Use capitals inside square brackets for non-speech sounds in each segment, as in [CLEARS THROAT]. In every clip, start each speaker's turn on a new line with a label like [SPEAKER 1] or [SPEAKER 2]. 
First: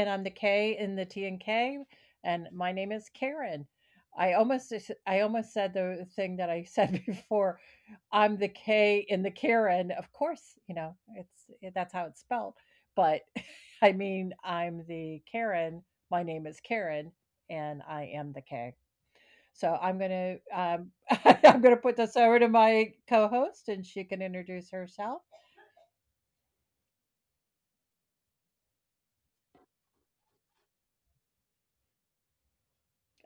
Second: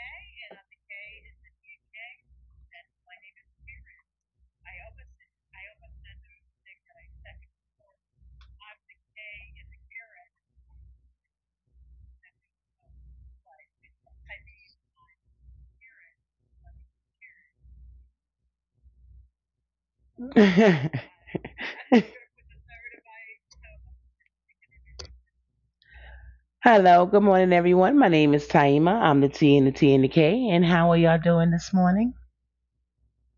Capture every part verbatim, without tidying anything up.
[SPEAKER 1] and I'm the K in the T N K, and my name is Karen. I almost I almost said the thing that I said [LAUGHS] before. I'm the K in the Karen. Of course, you know it's eh, that's how it's spelled. But [LAUGHS] I mean, I'm the Karen. My name is Karen, and I am the K. So I'm gonna um,
[SPEAKER 2] [LAUGHS]
[SPEAKER 1] [LAUGHS] I'm gonna put this over to my co-host, and she can introduce herself.
[SPEAKER 2] Hello, good morning, everyone. My name is Taima. I'm the T and the T and the K. And how are y'all doing this morning?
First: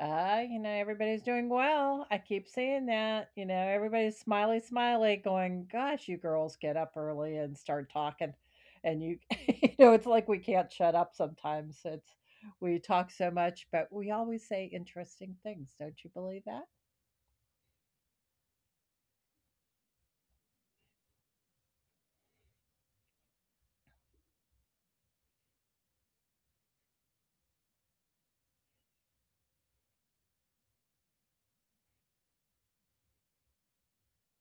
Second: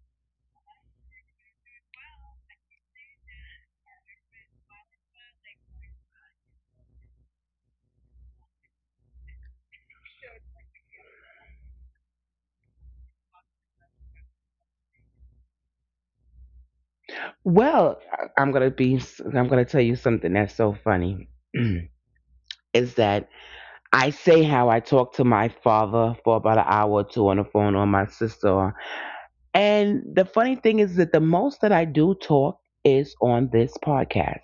[SPEAKER 1] Uh, you know, everybody's doing well. I keep seeing that. You know, everybody's smiley, smiley, going, gosh, you girls get up early and start talking. And you, [LAUGHS] you know, it's like we can't shut up sometimes. It's, we talk so much, but we always say interesting things. Don't you believe that?
[SPEAKER 2] Well, I- I'm gonna be. I'm gonna tell you something that's so funny. [CLEARS THROAT] is that I say how I talked to my father for about an hour or two on the phone, or my sister, And the funny thing is that the most that I do talk is on this podcast.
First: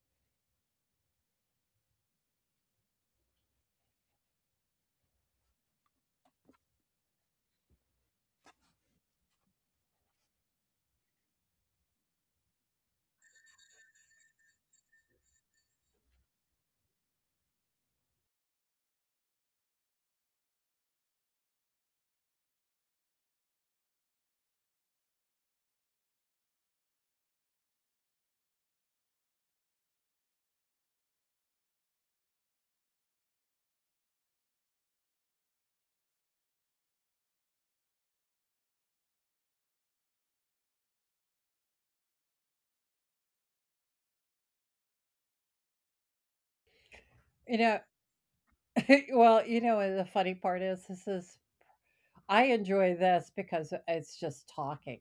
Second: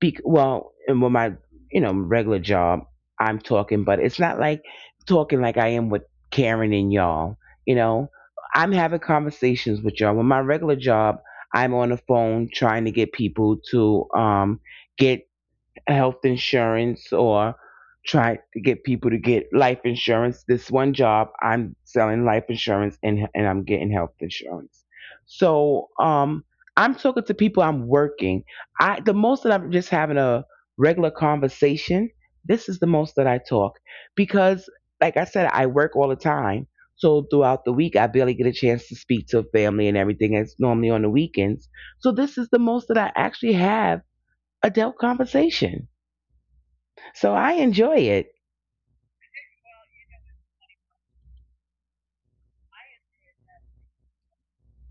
[SPEAKER 2] Be- well, and with my you know regular job, I'm talking, but it's not like talking like I am with Karen and y'all. You know, I'm having conversations with y'all. With my regular job, I'm on the phone trying to get people to um, get health insurance or try to get people to get life insurance. This one job, I'm selling life insurance and and I'm getting health insurance. So um, I'm talking to people. I'm working. I the most that I'm just having a regular conversation. This is the most that I talk because, like I said, I work all the time. So throughout the week, I barely get a chance to speak to family and everything. It's normally on the weekends. So this is the most that I actually have adult conversation. So I
[SPEAKER 1] You know,
[SPEAKER 2] enjoy it.
[SPEAKER 1] [LAUGHS] well, you know, and the funny part is this is I enjoy this because it's just talking.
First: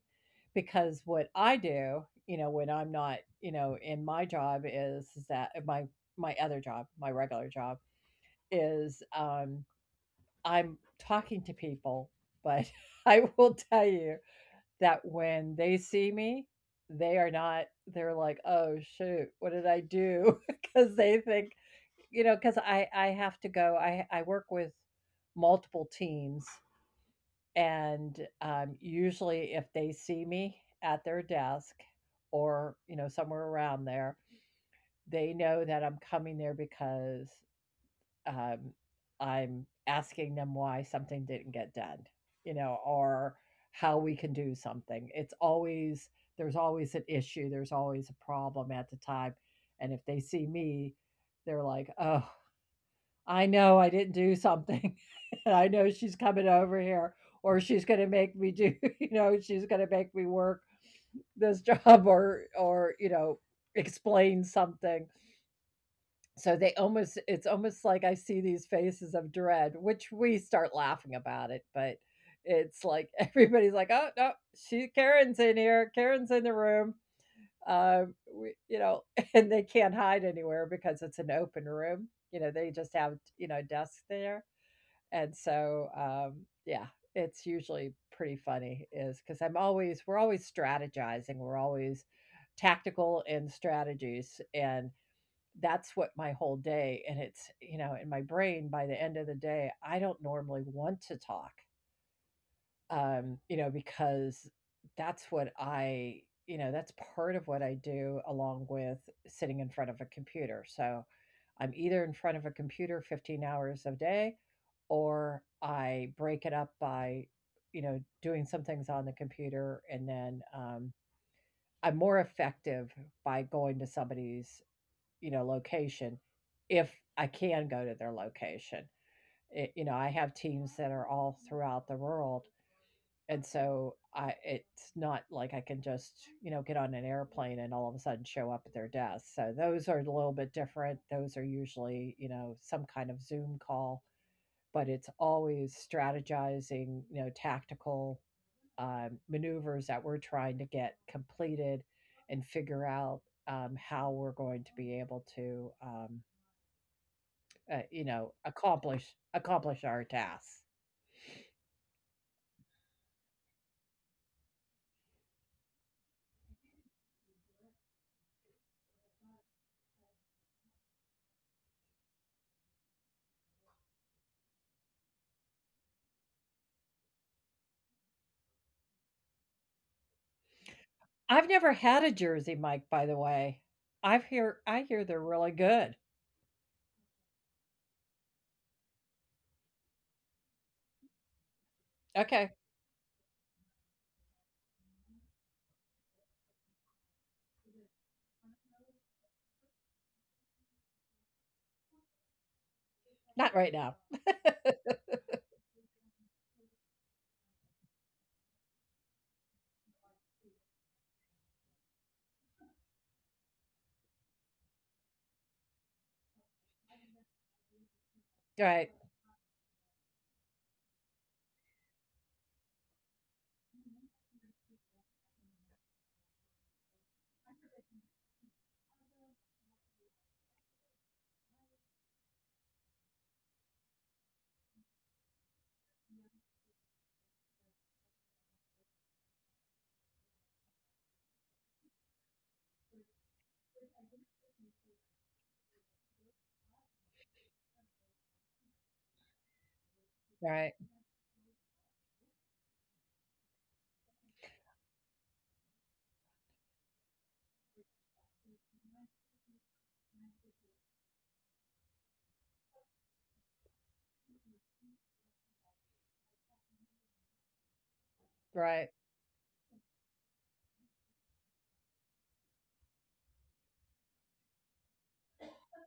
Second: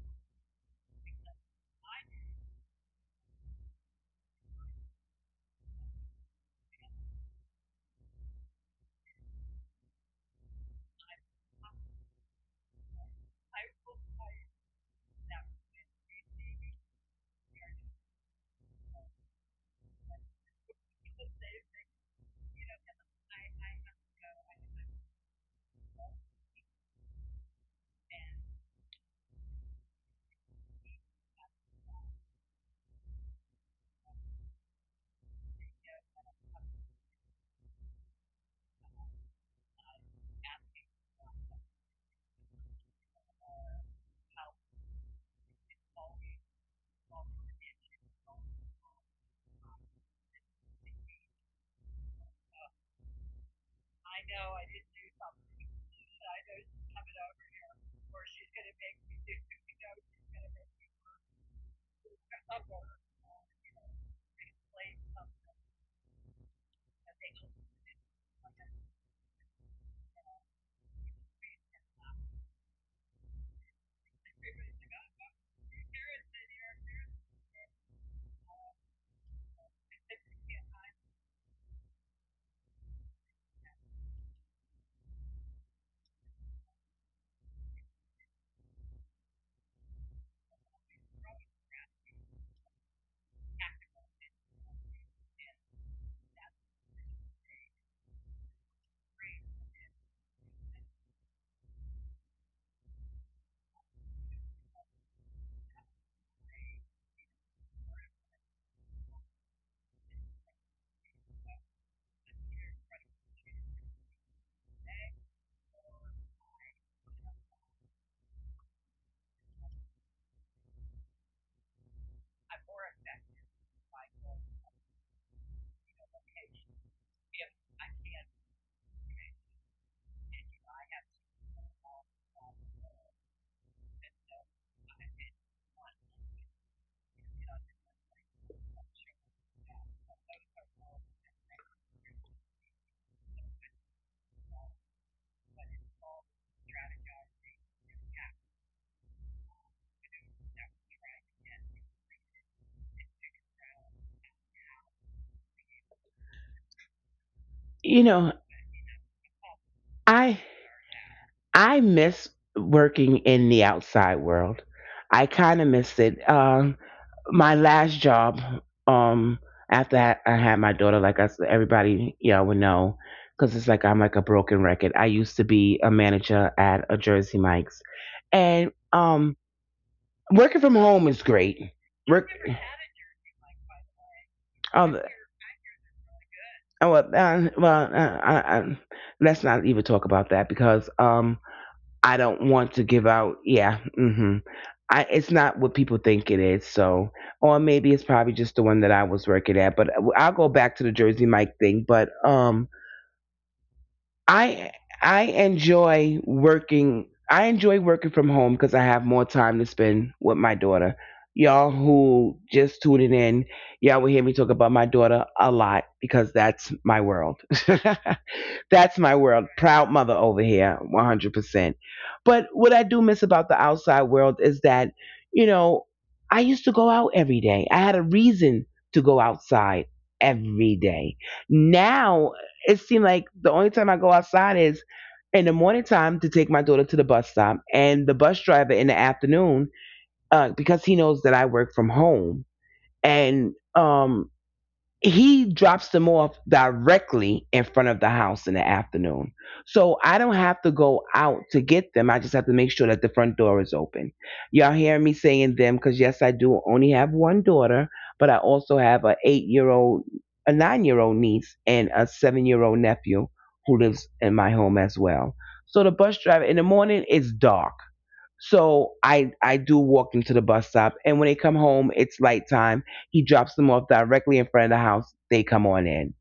[SPEAKER 1] Because what I do, you know, when I'm not, you know, in my job is that uh, my my other job, my regular job is um I'm talking to people, but [LAUGHS] I will tell you that when they see me, they are not they're like, "Oh, shoot, what did I do?" [LAUGHS] Because they think, you know, cuz I I have to go I I work with multiple teams and, um, usually if they see me at their desk or, you know, somewhere around there, they know that I'm coming there because, um, I'm asking them why something didn't get done, you know, or how we can do something. It's always There's always an issue, there's always a problem at the time, and if they see me, they're like, "Oh, I know I didn't do something, [LAUGHS] and I know she's coming over here, or she's gonna make me do, [LAUGHS] you know, she's gonna make me work this [LAUGHS] job or or, you know, explain something." So they almost it's almost like I see these faces of dread, which we start laughing about it, but it's like [LAUGHS] everybody's like, "Oh, no, she Karen's in here. Karen's in the room." Um, we, you know, [LAUGHS] and they can't hide anywhere because it's an open room. You know, they just have, you know, desks there and so, um, yeah, it's usually pretty funny is because I'm always we're always strategizing, we're always tactical in strategies, and that's what my whole day. And it's, you know, in my brain by the end of the day, I don't normally want to talk, um, you know, because that's what I you know, that's part of what I do along with sitting in front of a computer. So I'm either in front of a computer fifteen hours a day or I break it up by, you know, doing some things on the computer and then um, I'm more effective by going to somebody's, you know, location if I can go to their location. It, you know, I have teams that are all throughout the world. And so I it's not like I can just, you know, get on an airplane and all of a sudden show up at their desk. So those are a little bit different. Those are usually, you know, some kind of Zoom call, but it's always strategizing, you know, tactical um, maneuvers that we're trying to get completed and figure out um, how we're going to be able to, um,
[SPEAKER 2] You
[SPEAKER 1] uh, you
[SPEAKER 2] know,
[SPEAKER 1] know, accomplish accomplish our
[SPEAKER 2] I
[SPEAKER 1] tasks.
[SPEAKER 2] I miss working in the outside world. I kind of miss it. Um, my last job, um, after I I had my daughter, like I said, everybody y'all would know, because it's like I'm like a broken record. I used to be a manager at a Jersey Mike's, and um, working from home is great.
[SPEAKER 1] I've never had
[SPEAKER 2] Work,
[SPEAKER 1] a Jersey Mike, by the way. I've hear
[SPEAKER 2] um,
[SPEAKER 1] I hear they're really good.
[SPEAKER 2] oh, well, uh, well uh, I, I, let's not even talk about that because um, I don't want
[SPEAKER 1] Okay,
[SPEAKER 2] to give out. Yeah, hmm I it's not what people think it is. So, or maybe it's probably just the one that I was working at. But I'll go back to the Jersey Mike thing. But um,
[SPEAKER 1] not right now.
[SPEAKER 2] I I enjoy working. I enjoy working from home because I have more time to spend with my daughter. Y'all who just tuning in, y'all will hear me talk about my daughter a lot because that's my world. [LAUGHS] That's my
[SPEAKER 1] Right,
[SPEAKER 2] world. Proud mother over here, one hundred percent. But what I do miss about the outside world is that, you know, I used to go out every day. I had a reason to go outside every day. Now it seemed like the only time I go outside is in the morning time to take my daughter to the bus stop and the bus driver in the afternoon uh, because he knows that I work from home and um he drops them off directly in front of the house in the afternoon. So I don't have to go
[SPEAKER 1] right,
[SPEAKER 2] out to get them. I just have to make sure that the front door is open. Y'all hear me saying them because, yes, I do only have one daughter, but I also have a eight year old, a nine year old niece, and a seven year old nephew who lives in my home as well. So the bus driver in the morning, it's dark. So
[SPEAKER 1] right,
[SPEAKER 2] I I do walk them to the bus stop, and when they come home, it's light time. He drops them off directly in front of the house. They come on in.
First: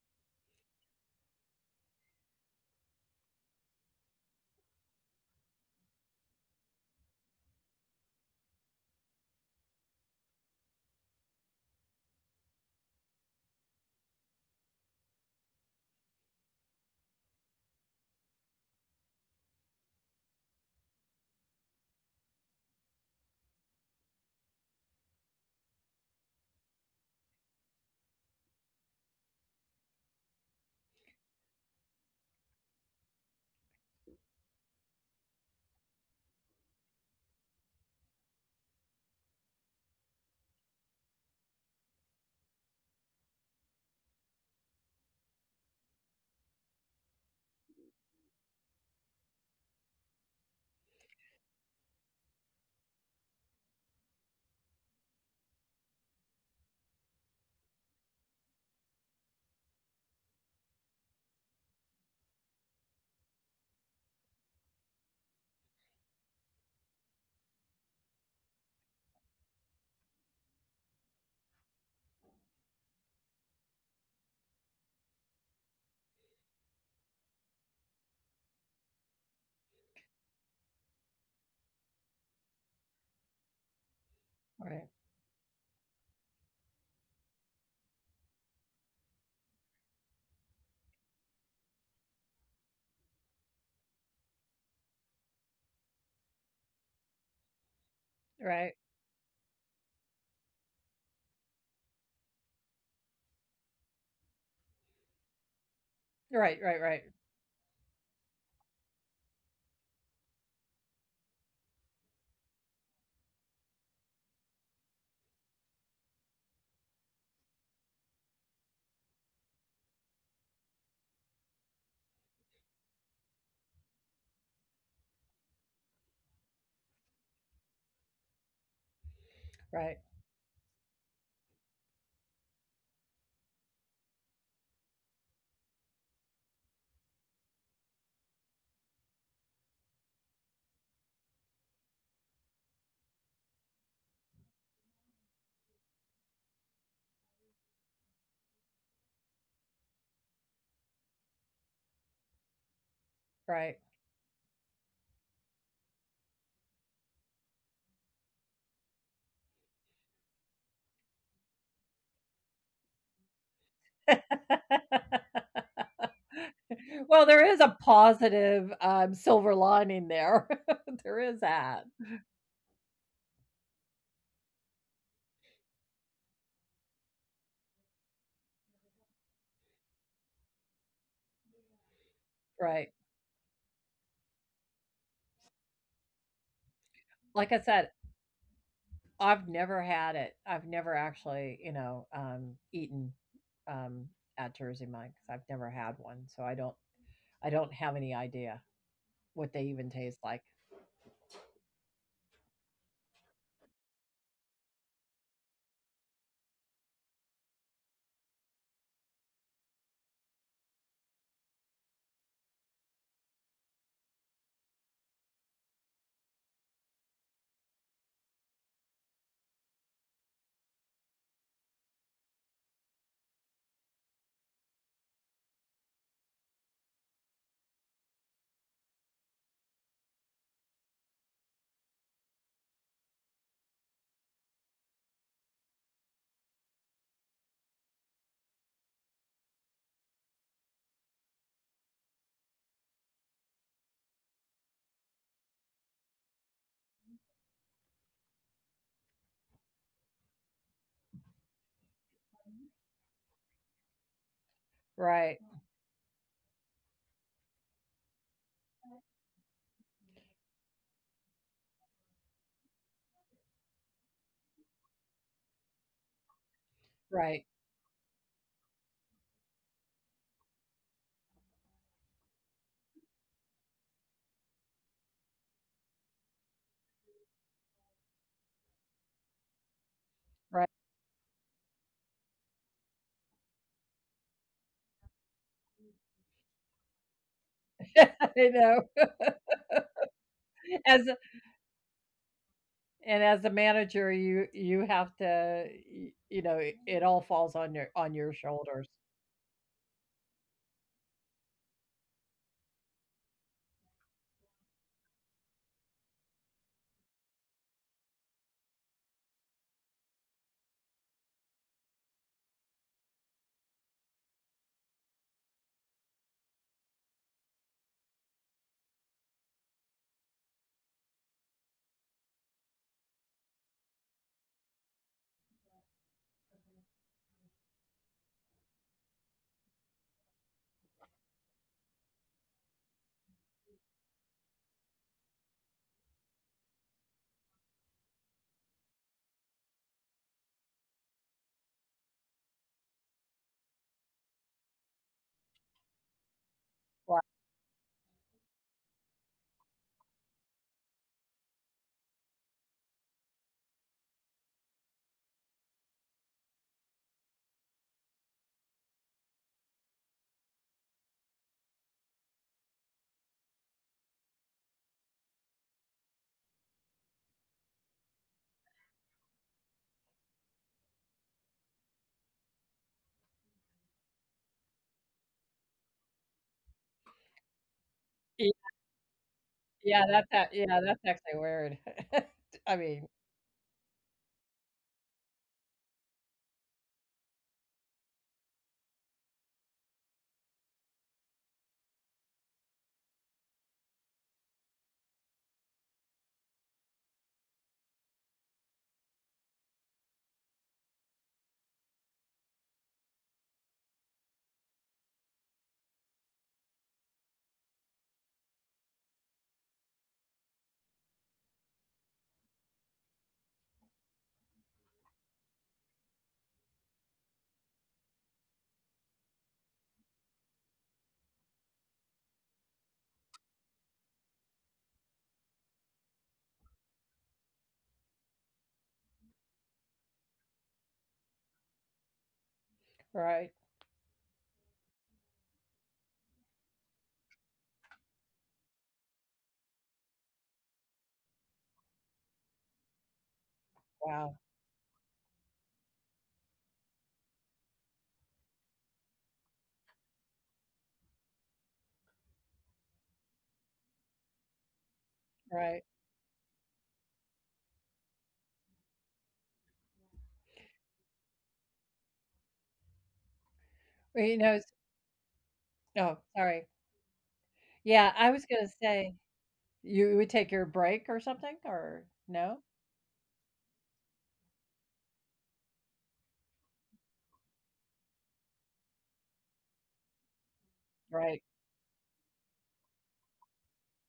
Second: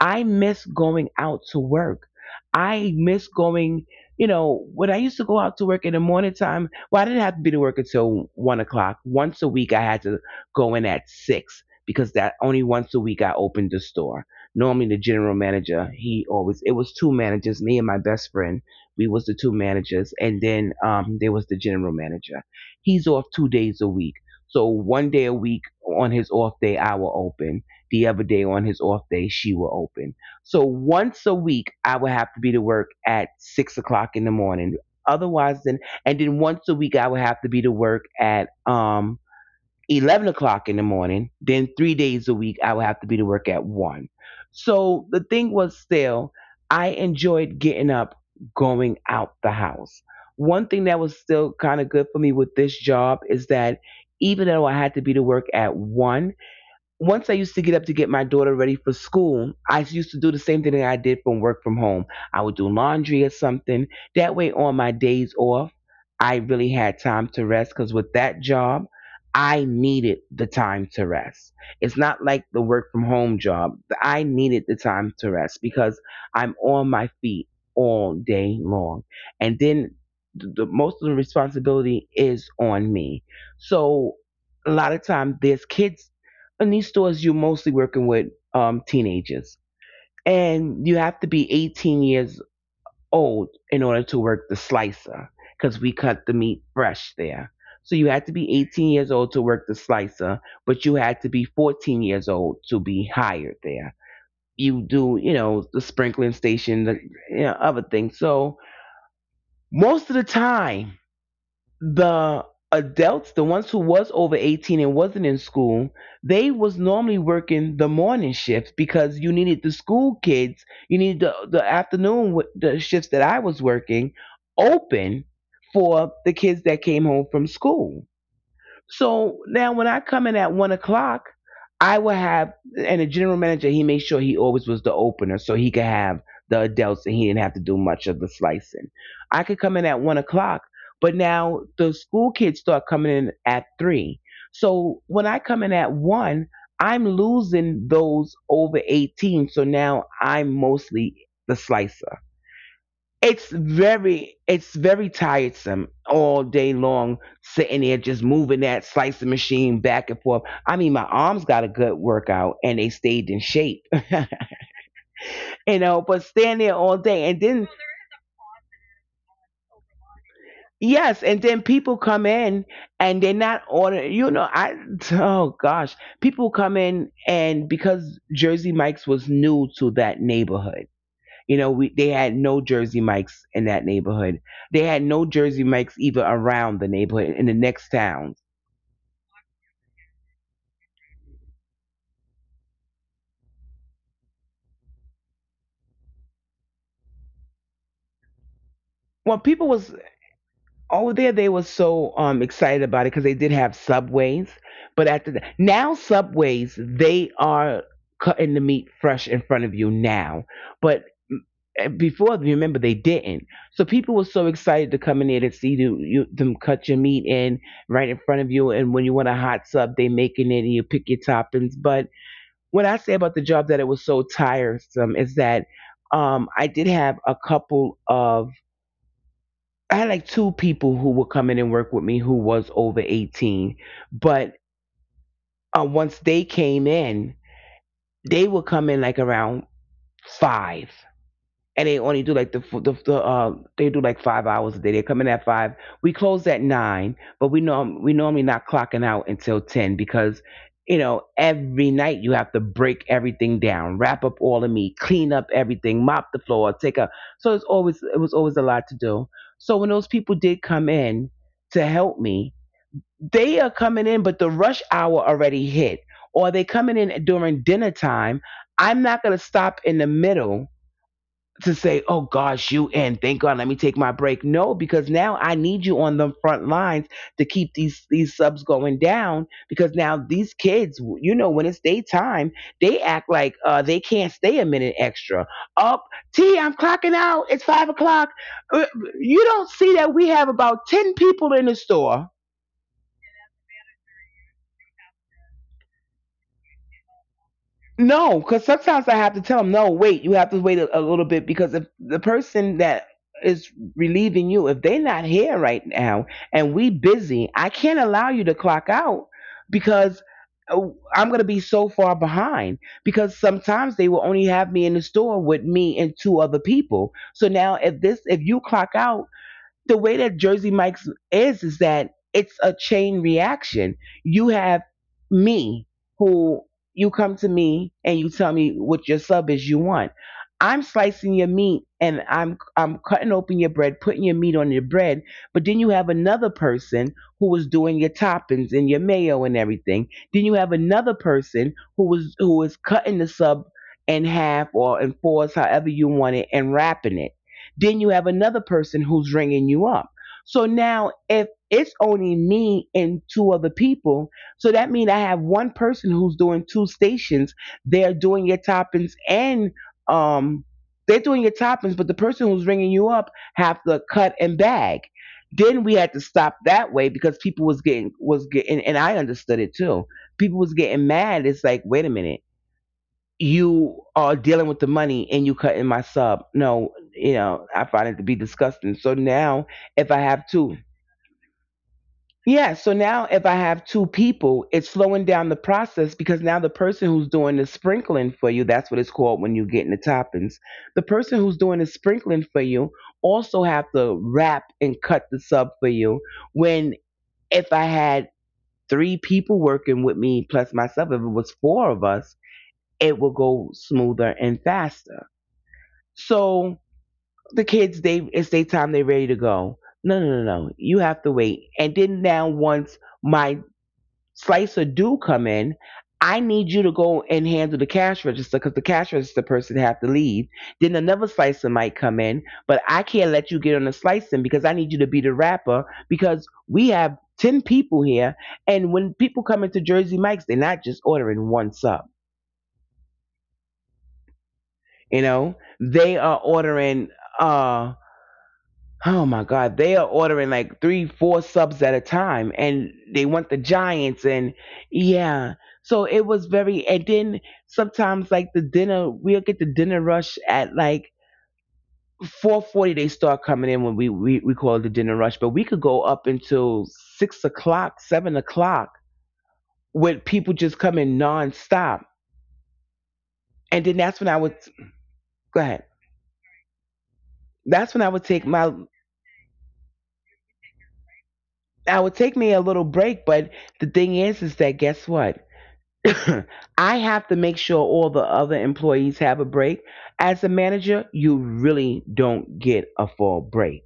[SPEAKER 2] I miss going out to work. I miss going, you know, when I used to go out to work in the morning time, well, I didn't have to be to work until one o'clock. Once a week, I had to go in at six because that only once a week I opened the store. Normally, the general manager, he always, it was two managers, me and my best friend. We was the two managers. And then um, there was the general manager. He's off two days a week. So one day a week on his off day, I will open the other day on his off day she will open. So once a week I would have to be to work at six o'clock in the morning. Otherwise then and then Once a week I would have to be to work at um eleven o'clock in the morning. Then three days a week I would have to be to work at one. So the thing was still I enjoyed getting up, going out the house. One thing that was still kind of good for me with this job is that even though I had to be to work at one, once I used to get up to get my daughter ready for school, I used to do the same thing that I did from work from home. I would do laundry or something. That way, on my days off, I really had time to rest because with that job, I needed the time to rest. It's not like the work from home job. I needed the time to rest because I'm on my feet all day long. And then the, the most of the responsibility is on me. So a lot
[SPEAKER 1] right,
[SPEAKER 2] of time there's kids in these stores. You're mostly working with um, teenagers, and you have to be eighteen years old in order to work the slicer because we cut the meat fresh there. So you had to be
[SPEAKER 1] right, right,
[SPEAKER 2] eighteen years old to work the slicer, but you had to be fourteen years old to be hired there. You do, you know, the sprinkling
[SPEAKER 1] right,
[SPEAKER 2] station,
[SPEAKER 1] right,
[SPEAKER 2] the
[SPEAKER 1] right,
[SPEAKER 2] you know, other things. So most of the time the adults, the ones who was over eighteen and wasn't in school, they was normally working the morning shifts because you needed the school kids, you needed the, the afternoon wi- the shifts that I was working open for the kids that came home from school. So now when I
[SPEAKER 1] right,
[SPEAKER 2] come in at one o'clock, I will have, and the general manager he made sure he always was the opener so he could have the adults and he didn't have to do much of the slicing. I could come in at one o'clock, but now the school kids start coming in at three. So when I come in at one, I'm losing those over eighteen. So now I'm mostly the slicer. it's
[SPEAKER 1] right.
[SPEAKER 2] very it's very tiresome all day long sitting there just moving that slicing machine back and forth. I mean my arms got a good workout and they stayed in shape. [LAUGHS] You know, but stand there all day
[SPEAKER 1] Well,
[SPEAKER 2] and
[SPEAKER 1] there
[SPEAKER 2] then
[SPEAKER 1] is a positive, um, silver lining there. [LAUGHS]
[SPEAKER 2] yes
[SPEAKER 1] There
[SPEAKER 2] and
[SPEAKER 1] is
[SPEAKER 2] then
[SPEAKER 1] that,
[SPEAKER 2] people come in and they're not ordering, you know. I [LAUGHS] Oh gosh, people come in, and because Jersey Mike's was new to that neighborhood, you know, we they had no
[SPEAKER 1] right.
[SPEAKER 2] Jersey Mikes in that neighborhood. They had no Jersey Mikes even around the
[SPEAKER 1] Like I
[SPEAKER 2] neighborhood in
[SPEAKER 1] said,
[SPEAKER 2] the next towns.
[SPEAKER 1] I've never had it. I've never actually, you know, um, eaten, um, at Jersey Mike's. I've never had one, so I don't I don't have any idea what they
[SPEAKER 2] Well,
[SPEAKER 1] even
[SPEAKER 2] people
[SPEAKER 1] taste
[SPEAKER 2] was
[SPEAKER 1] like.
[SPEAKER 2] over there. They were so um, excited about it because they did have subways. But after that, now subways they are cutting the meat fresh in front of you now. But mm, before, remember they didn't. So people were so excited to come in there to see you, you, them cut your meat in right in front of you. And when you want a hot sub, they making it and you pick your toppings. But what I say about the job that it was so tiresome is that um, I did have a couple of I had like two people who would come in and work with me who was over eighteen, but uh, once they came in, they would come in like around five, and they only do like the the, the uh they do like five hours a day. They come in at five. We close at nine, but we norm we normally not clocking out until ten because you know every night you have to break everything down, wrap up all the meat,
[SPEAKER 1] Right,
[SPEAKER 2] clean up everything, mop the floor, take up. So it's always it was always a lot to do. So when those people did come in to help me, they are coming in, but the rush hour already hit, or they coming
[SPEAKER 1] right,
[SPEAKER 2] in during dinner time. I'm not gonna stop in the middle to say, oh gosh, you in. Thank God, let me take my break. No, because now I need you on the front lines to keep these these subs going down. Because now
[SPEAKER 1] right.
[SPEAKER 2] these kids, you know, when it's daytime, they act like uh, they can't stay a minute extra. Up, T, I'm clocking out.
[SPEAKER 1] [LAUGHS]
[SPEAKER 2] It's five
[SPEAKER 1] I
[SPEAKER 2] o'clock.
[SPEAKER 1] know.
[SPEAKER 2] Uh, You don't see that we have
[SPEAKER 1] As a
[SPEAKER 2] about ten people in the store.
[SPEAKER 1] and as a manager, you you have to, y you know, it it all falls on your on your
[SPEAKER 2] No,
[SPEAKER 1] shoulders.
[SPEAKER 2] because sometimes I have to tell them, no, wait, you have to wait a, a little bit because if the person that is relieving you, if they're not here right now and we busy, I can't allow you to clock out because uh, I'm going to be so far behind because sometimes they will only have me in the store with me and two other people. So now if this, if you clock out, the way that Jersey Mike's is is that it's a chain reaction. You have me who, you come to me and you tell me what your sub is you want. I'm slicing your meat and I'm I'm cutting open your bread, putting your meat on your bread, but then you have another person who was doing your toppings and your mayo and everything. Then you have another person who was who was cutting the sub in half or in fours, however you want it, and
[SPEAKER 1] Right.
[SPEAKER 2] wrapping it. Then you have another person who's ringing you up. So now if it's only me and two other people, so that means I have one person who's doing two stations. They're doing your toppings and um they're doing your toppings, but the person who's ringing you up have to cut and bag. Then we had to stop that way because people was getting was getting and I understood it too. People was getting mad. It's like, wait a minute, you are dealing with the money and you cutting my sub. No, you know, I find it to be disgusting. So now
[SPEAKER 1] Yeah,
[SPEAKER 2] if I
[SPEAKER 1] that's a
[SPEAKER 2] have
[SPEAKER 1] yeah,
[SPEAKER 2] two,
[SPEAKER 1] that's actually weird. [LAUGHS] I
[SPEAKER 2] yeah, so
[SPEAKER 1] mean,
[SPEAKER 2] now if I have two people, it's slowing down the process because now the person who's doing the sprinkling for you, that's what it's called when you get in the toppings. The person who's doing the sprinkling for you also have to wrap and cut the sub for you. When, if I had three people working with me plus myself, if it was four of us, it will go smoother and faster. So the kids, they, it's their time. They're ready to go. No, no, no, no. You have to wait. And then now, once my slicer do come in, I need you to go and handle the cash register because the cash register person have to leave. Then another slicer might come in, but I can't let you get on the slicing because I need you to be the wrapper because we have ten people here, and when people come into Jersey Mike's, they're not just ordering one sub.
[SPEAKER 1] right,
[SPEAKER 2] You know, they are ordering. uh, Oh my God, they are ordering like three, four subs at a time, and they want the Giants,
[SPEAKER 1] wow,
[SPEAKER 2] and yeah. So it was very, and then sometimes like the dinner, we'll get the dinner rush at like four forty. They start coming in when we, we we call it the dinner rush, but we
[SPEAKER 1] right.
[SPEAKER 2] could go up until six o'clock, seven o'clock, with people just coming nonstop, and then
[SPEAKER 1] Well,
[SPEAKER 2] that's when
[SPEAKER 1] you
[SPEAKER 2] I
[SPEAKER 1] know,
[SPEAKER 2] would
[SPEAKER 1] it's
[SPEAKER 2] go ahead.
[SPEAKER 1] oh, sorry.
[SPEAKER 2] That's when
[SPEAKER 1] Yeah,
[SPEAKER 2] I
[SPEAKER 1] I
[SPEAKER 2] would
[SPEAKER 1] was
[SPEAKER 2] take
[SPEAKER 1] gonna
[SPEAKER 2] my,
[SPEAKER 1] say, you would take your break or something,
[SPEAKER 2] I
[SPEAKER 1] or
[SPEAKER 2] would take me
[SPEAKER 1] no?
[SPEAKER 2] a little break, but the thing is, is that guess what? [COUGHS] [CLEARS THROAT] I have to make sure all the other employees have a break. As a manager,
[SPEAKER 1] Right,
[SPEAKER 2] you really don't get a full break.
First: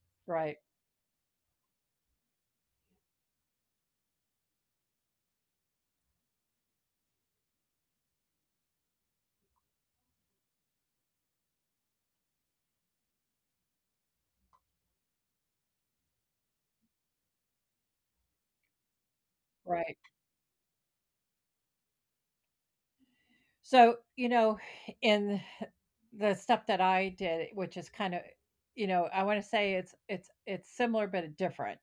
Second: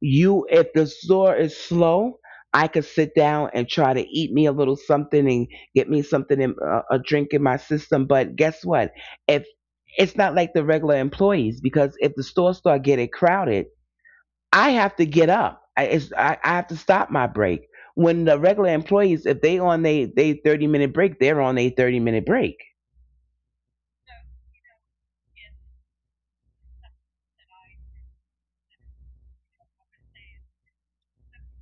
[SPEAKER 2] You,
[SPEAKER 1] right,
[SPEAKER 2] if the store is slow, I could sit down and try to eat me a little something and get me something, in, uh, a drink in my system. But guess what? If it's not like the regular employees, because if the store start getting crowded, I have to get up. I, it's, I, I have to stop my break. When the regular employees, if they
[SPEAKER 1] right.
[SPEAKER 2] on they they thirty minute break, they're on a thirty minute break.
[SPEAKER 1] So, you know, in the stuff that I did, which is kind of, you know, I want to say it's it's it's similar but different,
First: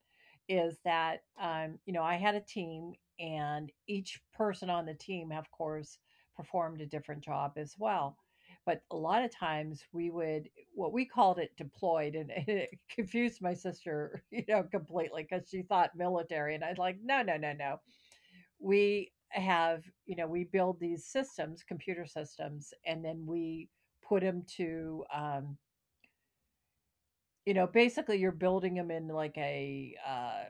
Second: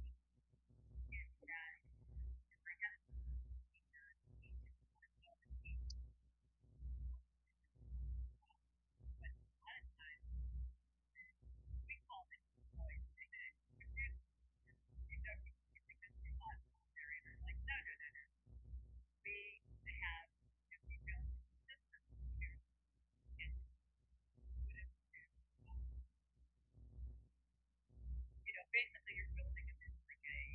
[SPEAKER 1] is that um, you know, I had a team and each person on the team, of course, performed a different job as well. But a lot of times we would what we called it deployed, and [LAUGHS] it confused my sister, you know, completely because she thought military, and I was like, no, no, no, no, we have, you know, we build these systems, computer systems, and then we put them to um, you know, basically you're building them in like a uh,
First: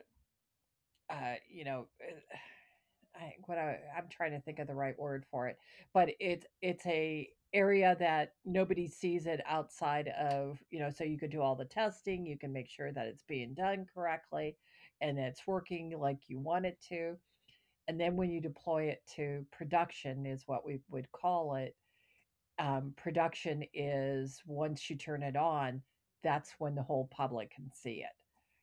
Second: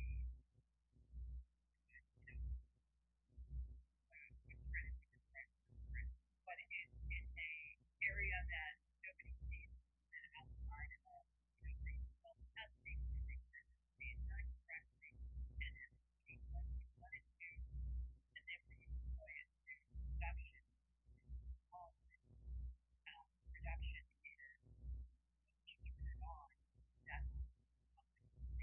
[SPEAKER 1] uh, you know, uh, I, what I, I'm trying to think of the right word for it, but it's it's a area that nobody sees it outside of, you know, so you can do all the testing, you can make sure that it's being done correctly and it's working like you want it to. And then when you deploy it to production is what we would call it. um, production is once you turn it on, that's when the whole public can see it,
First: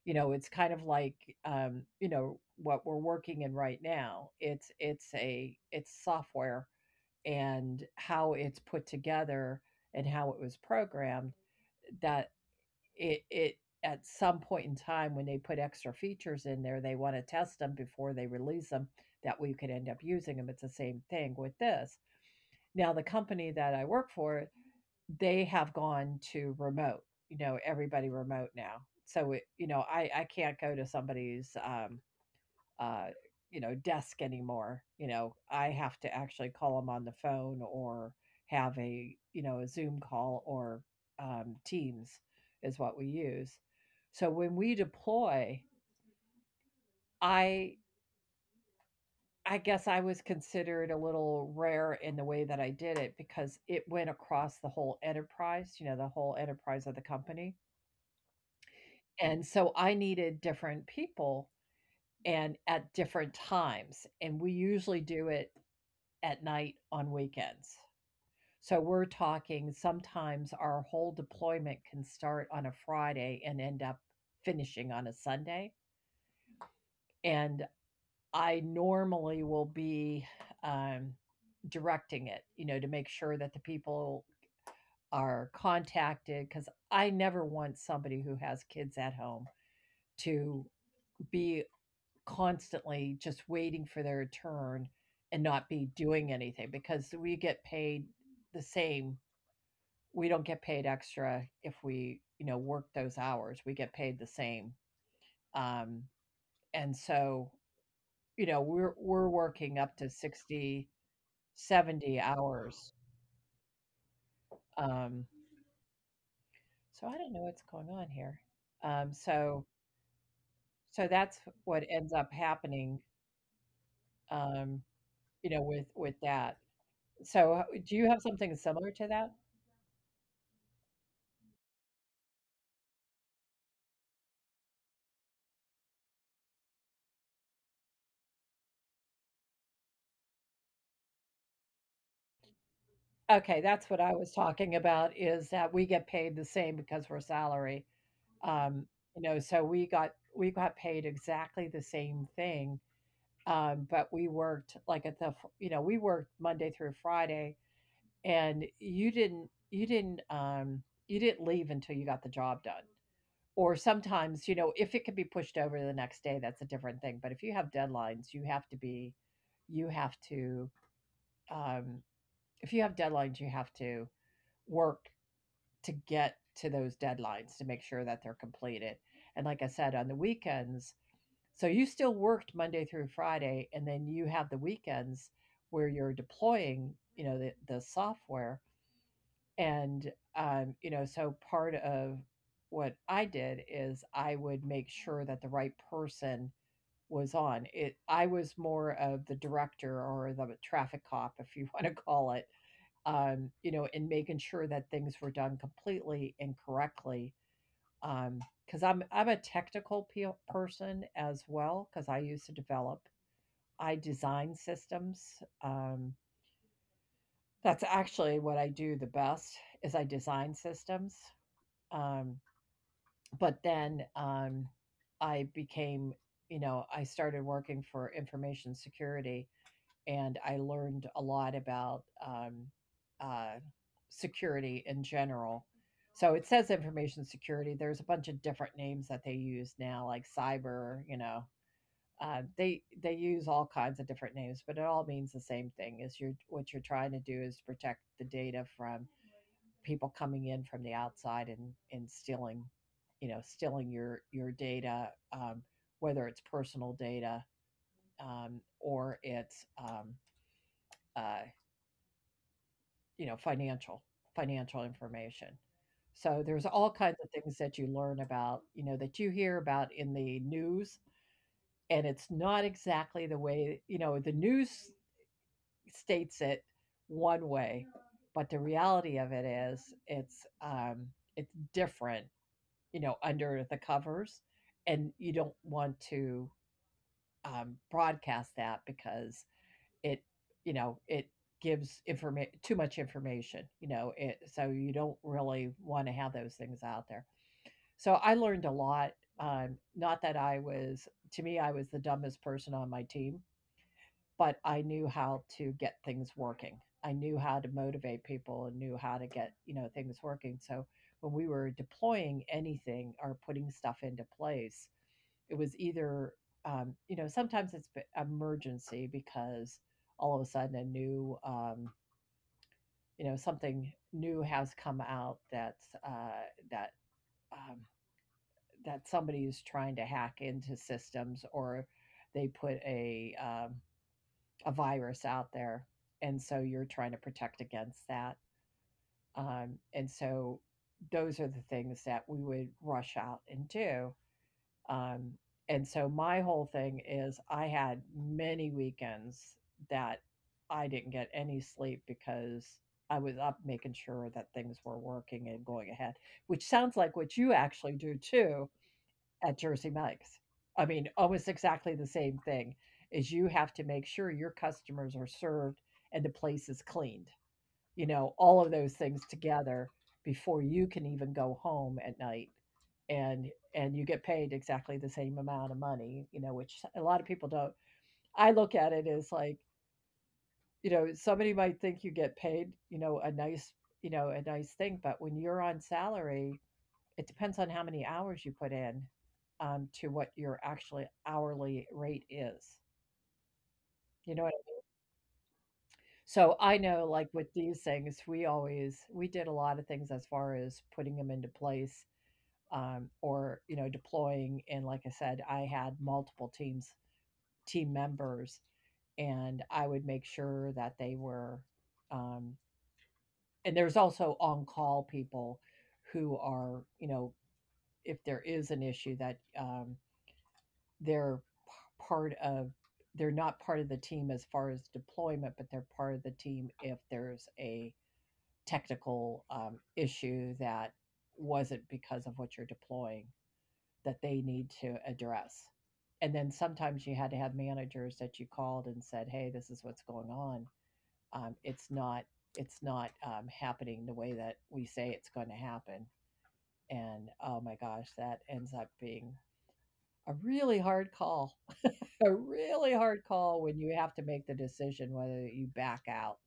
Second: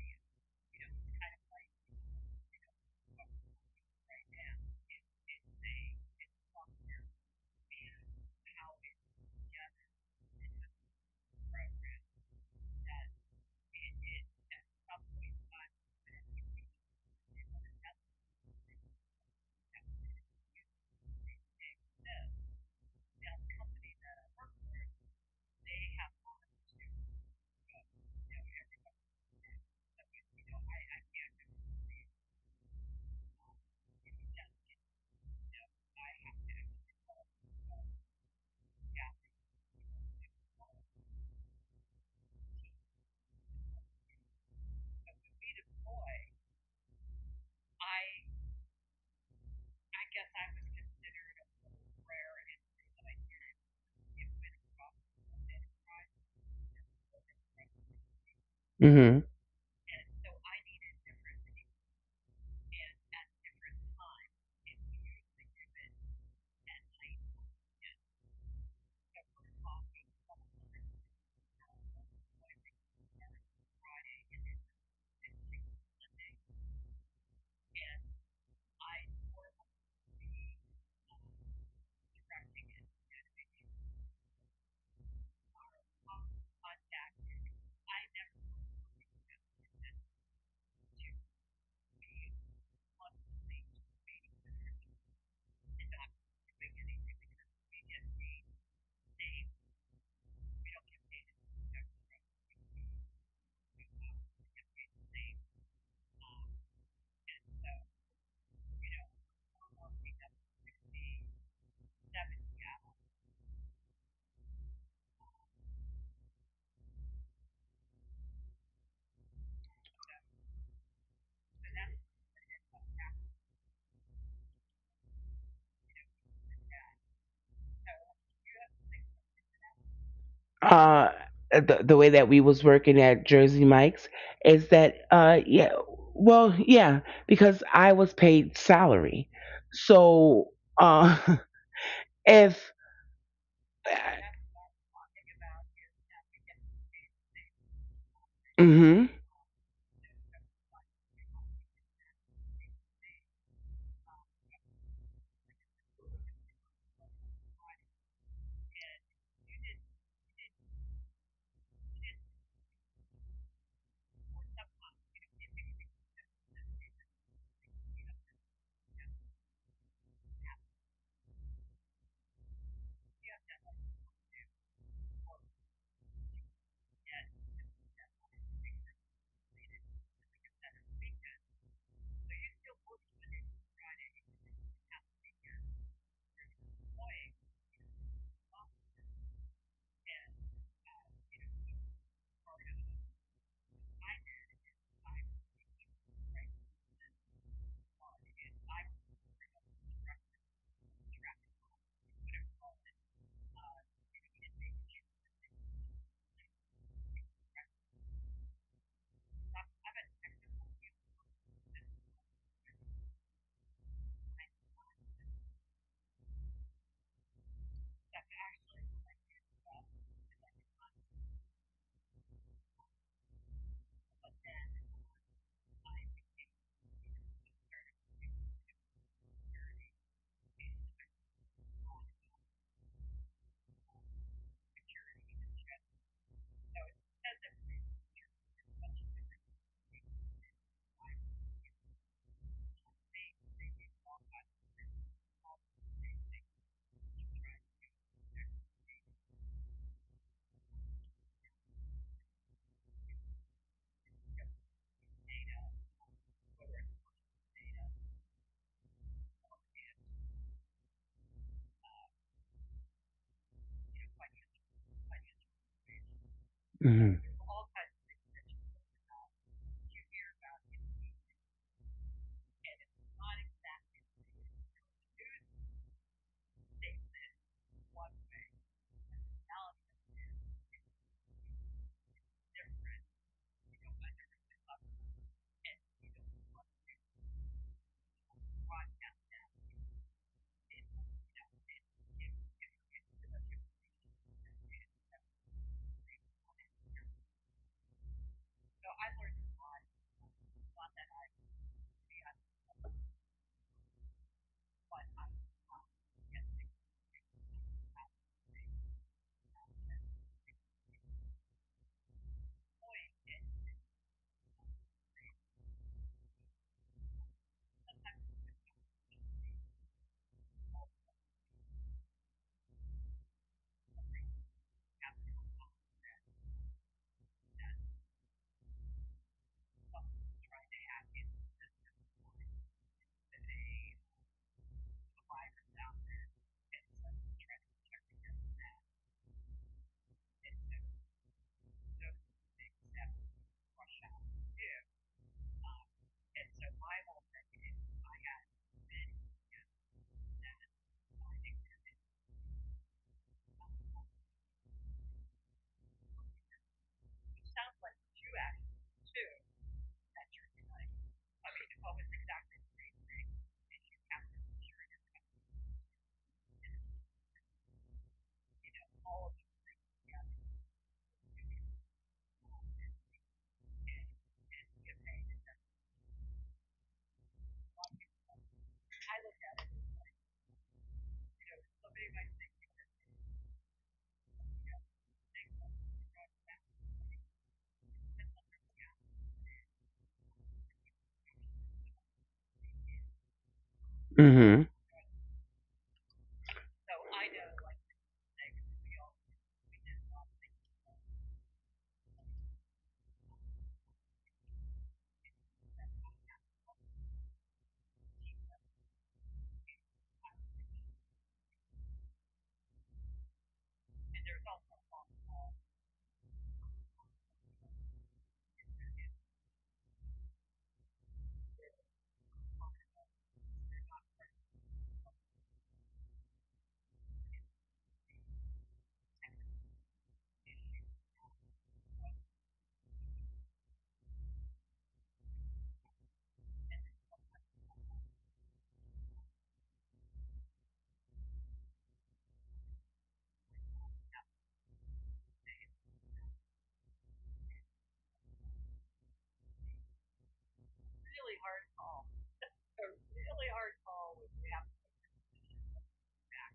[SPEAKER 1] you know. It's kind of like um, you know what we're working in right now. It's it's a it's software and how it's put together and how it was programmed that it it at some point in time when they put extra features in there, they want to test them before they release them. That we could end up using them. It's the same thing with this. Now, the company that I work for, they have gone to remote. You know, everybody remote now. So it, you know, I I can't go to somebody's um, uh, you know, desk anymore. You know, I have to actually call them on the phone or have a, you know, a Zoom call or um, Teams is what we use. So when we deploy, I I guess I was considered a little rare in the way that I did it because it went across the whole enterprise, you know, the whole enterprise of the company.
[SPEAKER 2] Hmm.
[SPEAKER 1] And so I needed different people and at different times. And we usually do it at night on weekends. So we're talking sometimes our whole deployment can start on a Friday and end up finishing on a Sunday. And I normally will be um, directing it, you know, to make sure that the people are contacted because I never want somebody who has kids at home to be constantly just waiting for their turn and not be doing anything because we get paid the same. We don't get paid extra if we, you know, work those hours. We get paid the same. um and so, you know, we're we're working up to sixty, seventy hours. um so I don't know what's going on here. um so so that's what ends up happening. um you know, with with that. So, h do you have something similar to that?
[SPEAKER 2] Uh, the the way that we was working at Jersey Mike's is that uh yeah, well yeah, because I was paid salary, so uh [LAUGHS] if,
[SPEAKER 1] Okay, that's what I was talking about is that we get paid the same because we're salary. Um,
[SPEAKER 2] hmm,
[SPEAKER 1] you know, so we got we got paid exactly the same thing, um, but we worked like at the, f- you know, we worked Monday through Friday and you didn't you didn't um you didn't leave until you got the job done or sometimes, you know, if it can be pushed over to the next day, that's a different thing. But if you have deadlines, you have to be you have to um if you have deadlines, you have to work to get to those deadlines to make sure that they're completed. And like I said, on the weekends, so you still worked Monday through Friday, and then you have the weekends where you're deploying, you know, the, the software. And, um, you know, so part of what I did is I would make sure that the right person was on it. I was more of the director or the traffic cop, if you [LAUGHS] want to call it, um, you know, in making sure that things were done completely and correctly. Um, because I'm I'm a technical pe- person as well. Because I used to develop, I design systems. Um, that's actually what I do the best is I design systems. Um, but then um, I became, you know, I started working for information security and I learned a lot about um, uh, security in general. So it says information security. There's a bunch of different names that they use now, like cyber. You know, uh, they they use all kinds of different names, but it all means the same thing. Is you're what you're trying to do is protect the data from people coming in from the outside and and stealing, you know stealing your your data um, whether it's personal data um, or it's um, uh, you know financial financial information. So there's all kinds
[SPEAKER 2] hmm,
[SPEAKER 1] of things that you learn about, you know, that you hear about in the news, and it's not exactly the way, you know, the news states it one way, but the reality of it is it's um, it's different, you know, under the covers. And you don't want to um, broadcast that because it, you know, it gives informa- too much information, you know, it, so you don't really want to have those things out there. So I learned a lot. Um, not that I was, to me, I was the dumbest person on my team, but I knew how to get things working. I knew how to motivate people and knew how to get, you know, things working. So when we were deploying anything or putting stuff into place, it was either, um, you know, sometimes it's emergency because all of a sudden a new, um, you know, something new has come out that's uh, that um, that somebody is trying to hack into systems, or they put a um, a virus out there, and so you're trying to protect against that. Um, and so those are the things that we would rush out and do. Um, and so my whole thing is I had many weekends that I didn't get any sleep because I was up making sure that things were working and going ahead, which sounds like what you actually do too at Jersey Mike's. I mean, almost exactly the same thing is you have to make sure your customers are served and the place is cleaned. You know, all of those things together before you can even go home at night, and and you get paid exactly the same amount of money, you know, which a lot of people don't. I look at it as like, you know, somebody might think you get paid, you know, a nice, you know, a nice thing, but when you're on salary, it depends on how many hours you put in, um, to what your actually hourly rate is. You know what?
[SPEAKER 2] hmm,
[SPEAKER 1] So I know, like with these things, we always we did a lot of things as far as putting them into place, um, or you know, deploying. And like I said, I had multiple teams team members, and I would make sure that they were. Um, and there's also on call people who are, you know, if there is an issue that um, they're p- part of they're not part of the team as far as deployment, but they're part of the team if there's a technical um, issue that wasn't because of what you're deploying, that they need to address. And then sometimes you had to have managers that you called and said, hey, this is what's going on, um, it's not, it's not um, happening the way that we say it's going to happen. And oh my gosh, that ends up being a really hard call, a really hard call when you have to make the decision whether you back out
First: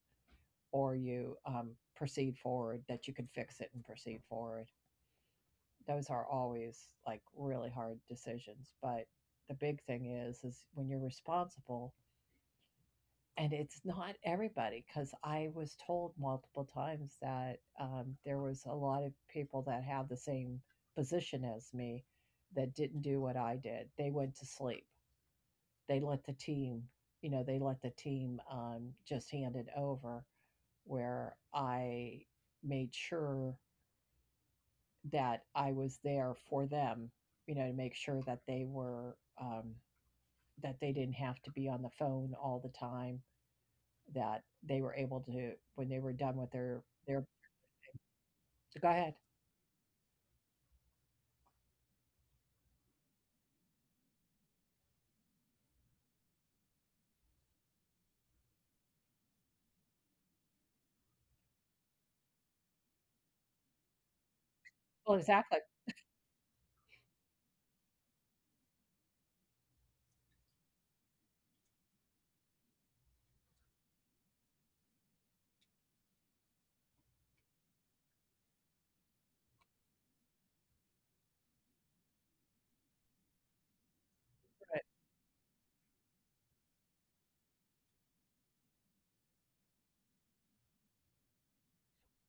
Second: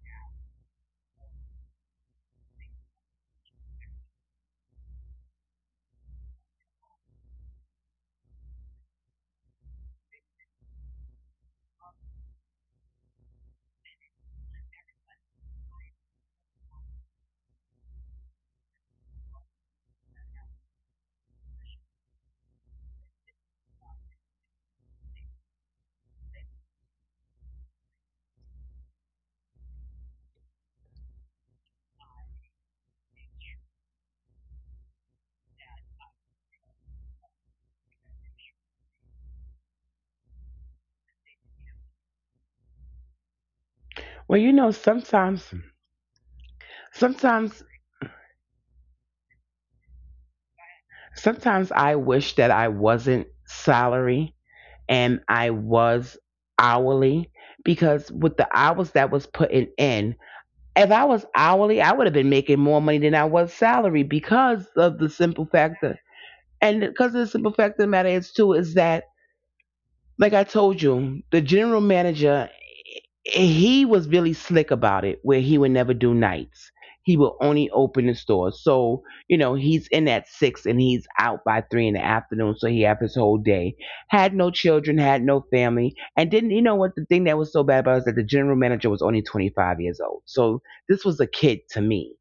[SPEAKER 1] or you um, proceed forward, that you can fix it and proceed forward. Those are always like really hard decisions. But the big thing is, is when you're responsible, and it's not everybody, because I was told multiple times that um, there was a lot of people that have the same position as me that didn't do what I did. They went to sleep, they let the team, you know, they let the team um, just hand it over. Where I made sure that I was there for them, you know, to make sure that they were um, that they didn't have to be on the phone all the time. That
[SPEAKER 2] well you know
[SPEAKER 1] they were able to
[SPEAKER 2] sometimes,
[SPEAKER 1] when they were done with their their.
[SPEAKER 2] sometimes
[SPEAKER 1] Go ahead.
[SPEAKER 2] sometimes I wish that I wasn't salary and I was hourly because with the hours that was putting in, if I was hourly, I would have been making more money than I was salary because of the
[SPEAKER 1] Well,
[SPEAKER 2] simple
[SPEAKER 1] exactly.
[SPEAKER 2] fact that, and because of the simple fact of the matter is too, is that, like I told you, the general manager, he was really slick about it where he would never do nights. He would only open the store, so you know he's in at six and he's out by three in the afternoon, so he have his whole day, had no children, had no family, and didn't, you know what, the thing that was so bad about it is that the general manager was only twenty-five years old, so this was a kid to me,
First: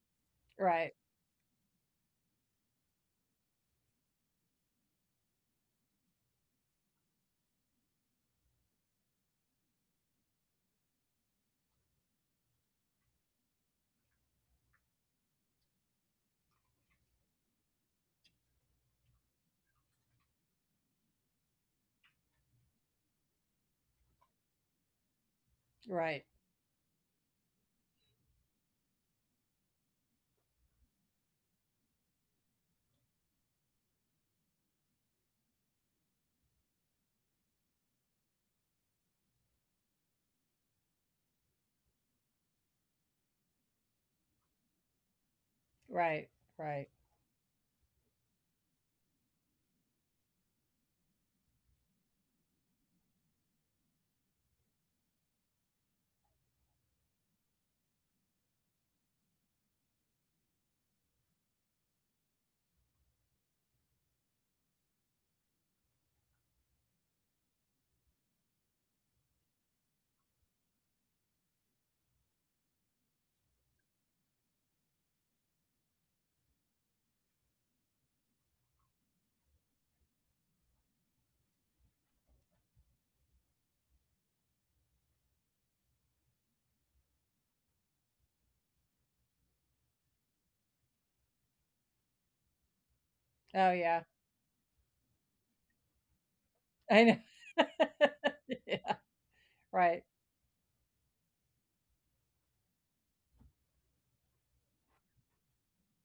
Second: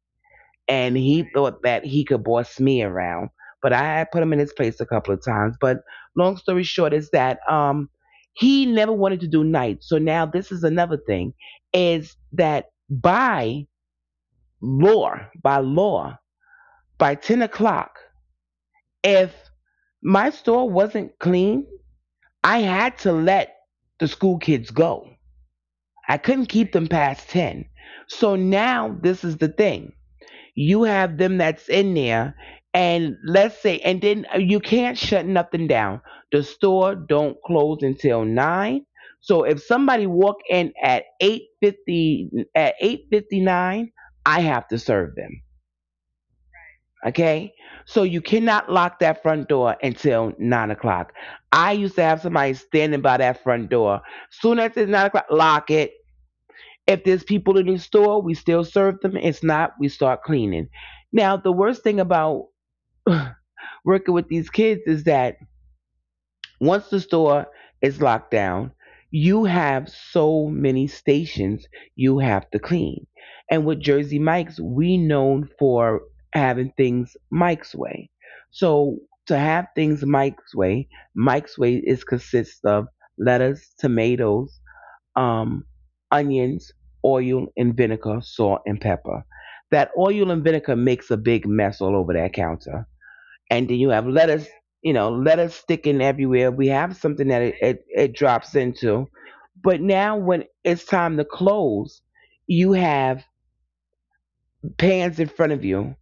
[SPEAKER 1] Right. Right.
[SPEAKER 2] and he thought that he could boss me around. But I had put him in his place a couple of times. But long story short is that um, he never wanted to do nights. So now this is another thing, is that by law, by law, by ten o'clock, if my store wasn't clean, I had to let the school kids go. I
[SPEAKER 1] Right.
[SPEAKER 2] couldn't keep them past ten. So now this is the thing, you have them that's in there, and let's say, and then uh, you can't shut nothing down, the store don't close until nine. So if somebody walk in at eight fifty, at eight fifty-nine, I have to serve them.
[SPEAKER 1] Right. Right.
[SPEAKER 2] Okay, so you cannot lock that front door until nine o'clock. I used to have somebody standing by that front door, soon as it's nine o'clock lock it. If there's people in the store we still serve them, it's not we start cleaning. Now, the worst thing about working with these kids is that once the store is locked down, you have so many stations you have to clean. And with Jersey Mike's, we known for having things Mike's way. So to have things Mike's way, Mike's way is consists of lettuce, tomatoes, um, onions, oil and vinegar, salt and pepper. That oil and vinegar makes a big mess all over that counter, and
[SPEAKER 1] Oh
[SPEAKER 2] then you
[SPEAKER 1] yeah.
[SPEAKER 2] have lettuce. You know, lettuce sticking everywhere. We have
[SPEAKER 1] I
[SPEAKER 2] something that it,
[SPEAKER 1] know. [LAUGHS]
[SPEAKER 2] it, it drops
[SPEAKER 1] Yeah.
[SPEAKER 2] into, but
[SPEAKER 1] Right.
[SPEAKER 2] now when it's time to close, you have pans in front of you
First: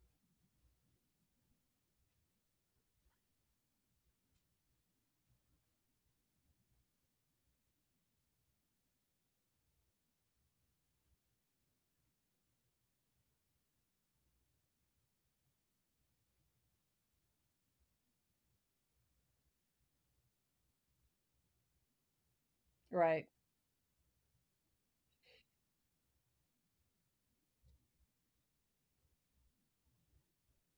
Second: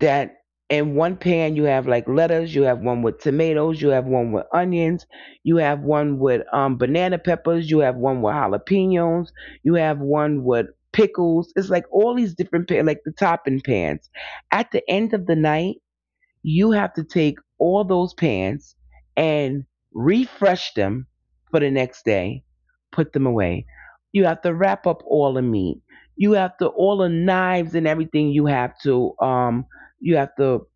[SPEAKER 2] that, in one pan you have like lettuce, you have one with tomatoes, you have one with onions, you have one with um, banana peppers, you have one with jalapenos, you have one with pickles. It's like all these different pan, like the topping pans. At the end of the night, you have to take all those pans and refresh them for the next day, put
[SPEAKER 1] Right.
[SPEAKER 2] them away. You have to wrap up all the meat. You have to, all the knives and everything you have to um you have to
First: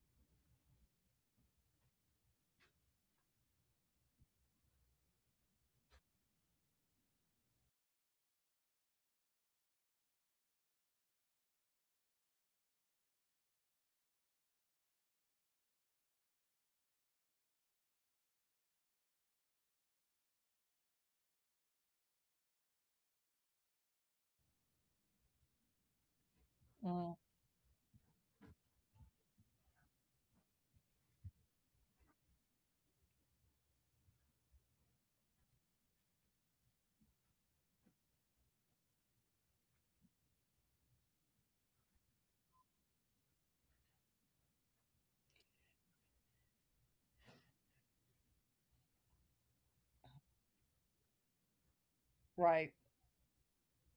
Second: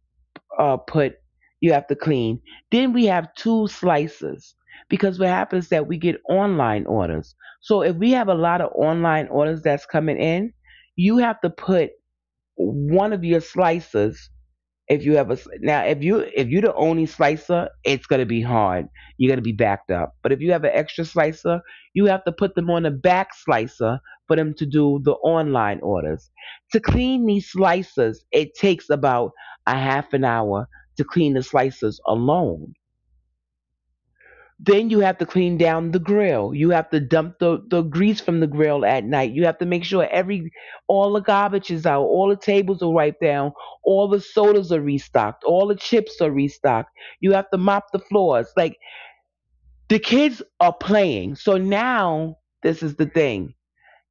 [SPEAKER 2] uh put you have to clean. Then we have two slices because what happens is that we get online orders. So if we have a lot of online orders that's coming in, you have to put one of your slices, if you have a s- now, if you if you're the only slicer, it's gonna be hard. You're gonna be backed up. But if you have an extra slicer, you have to put them on a back slicer for them to do the online orders. To
[SPEAKER 1] Mm,
[SPEAKER 2] clean these slicers, it takes about a half an hour to clean the slicers alone. Then you have to clean down the grill. You have to dump the, the grease from the grill at night. You have to make sure every, all the garbage is out, all the tables are wiped down, all the sodas are restocked, all the chips are restocked. You have to mop the floors. Like the kids are playing. So now this
[SPEAKER 1] right.
[SPEAKER 2] is the thing.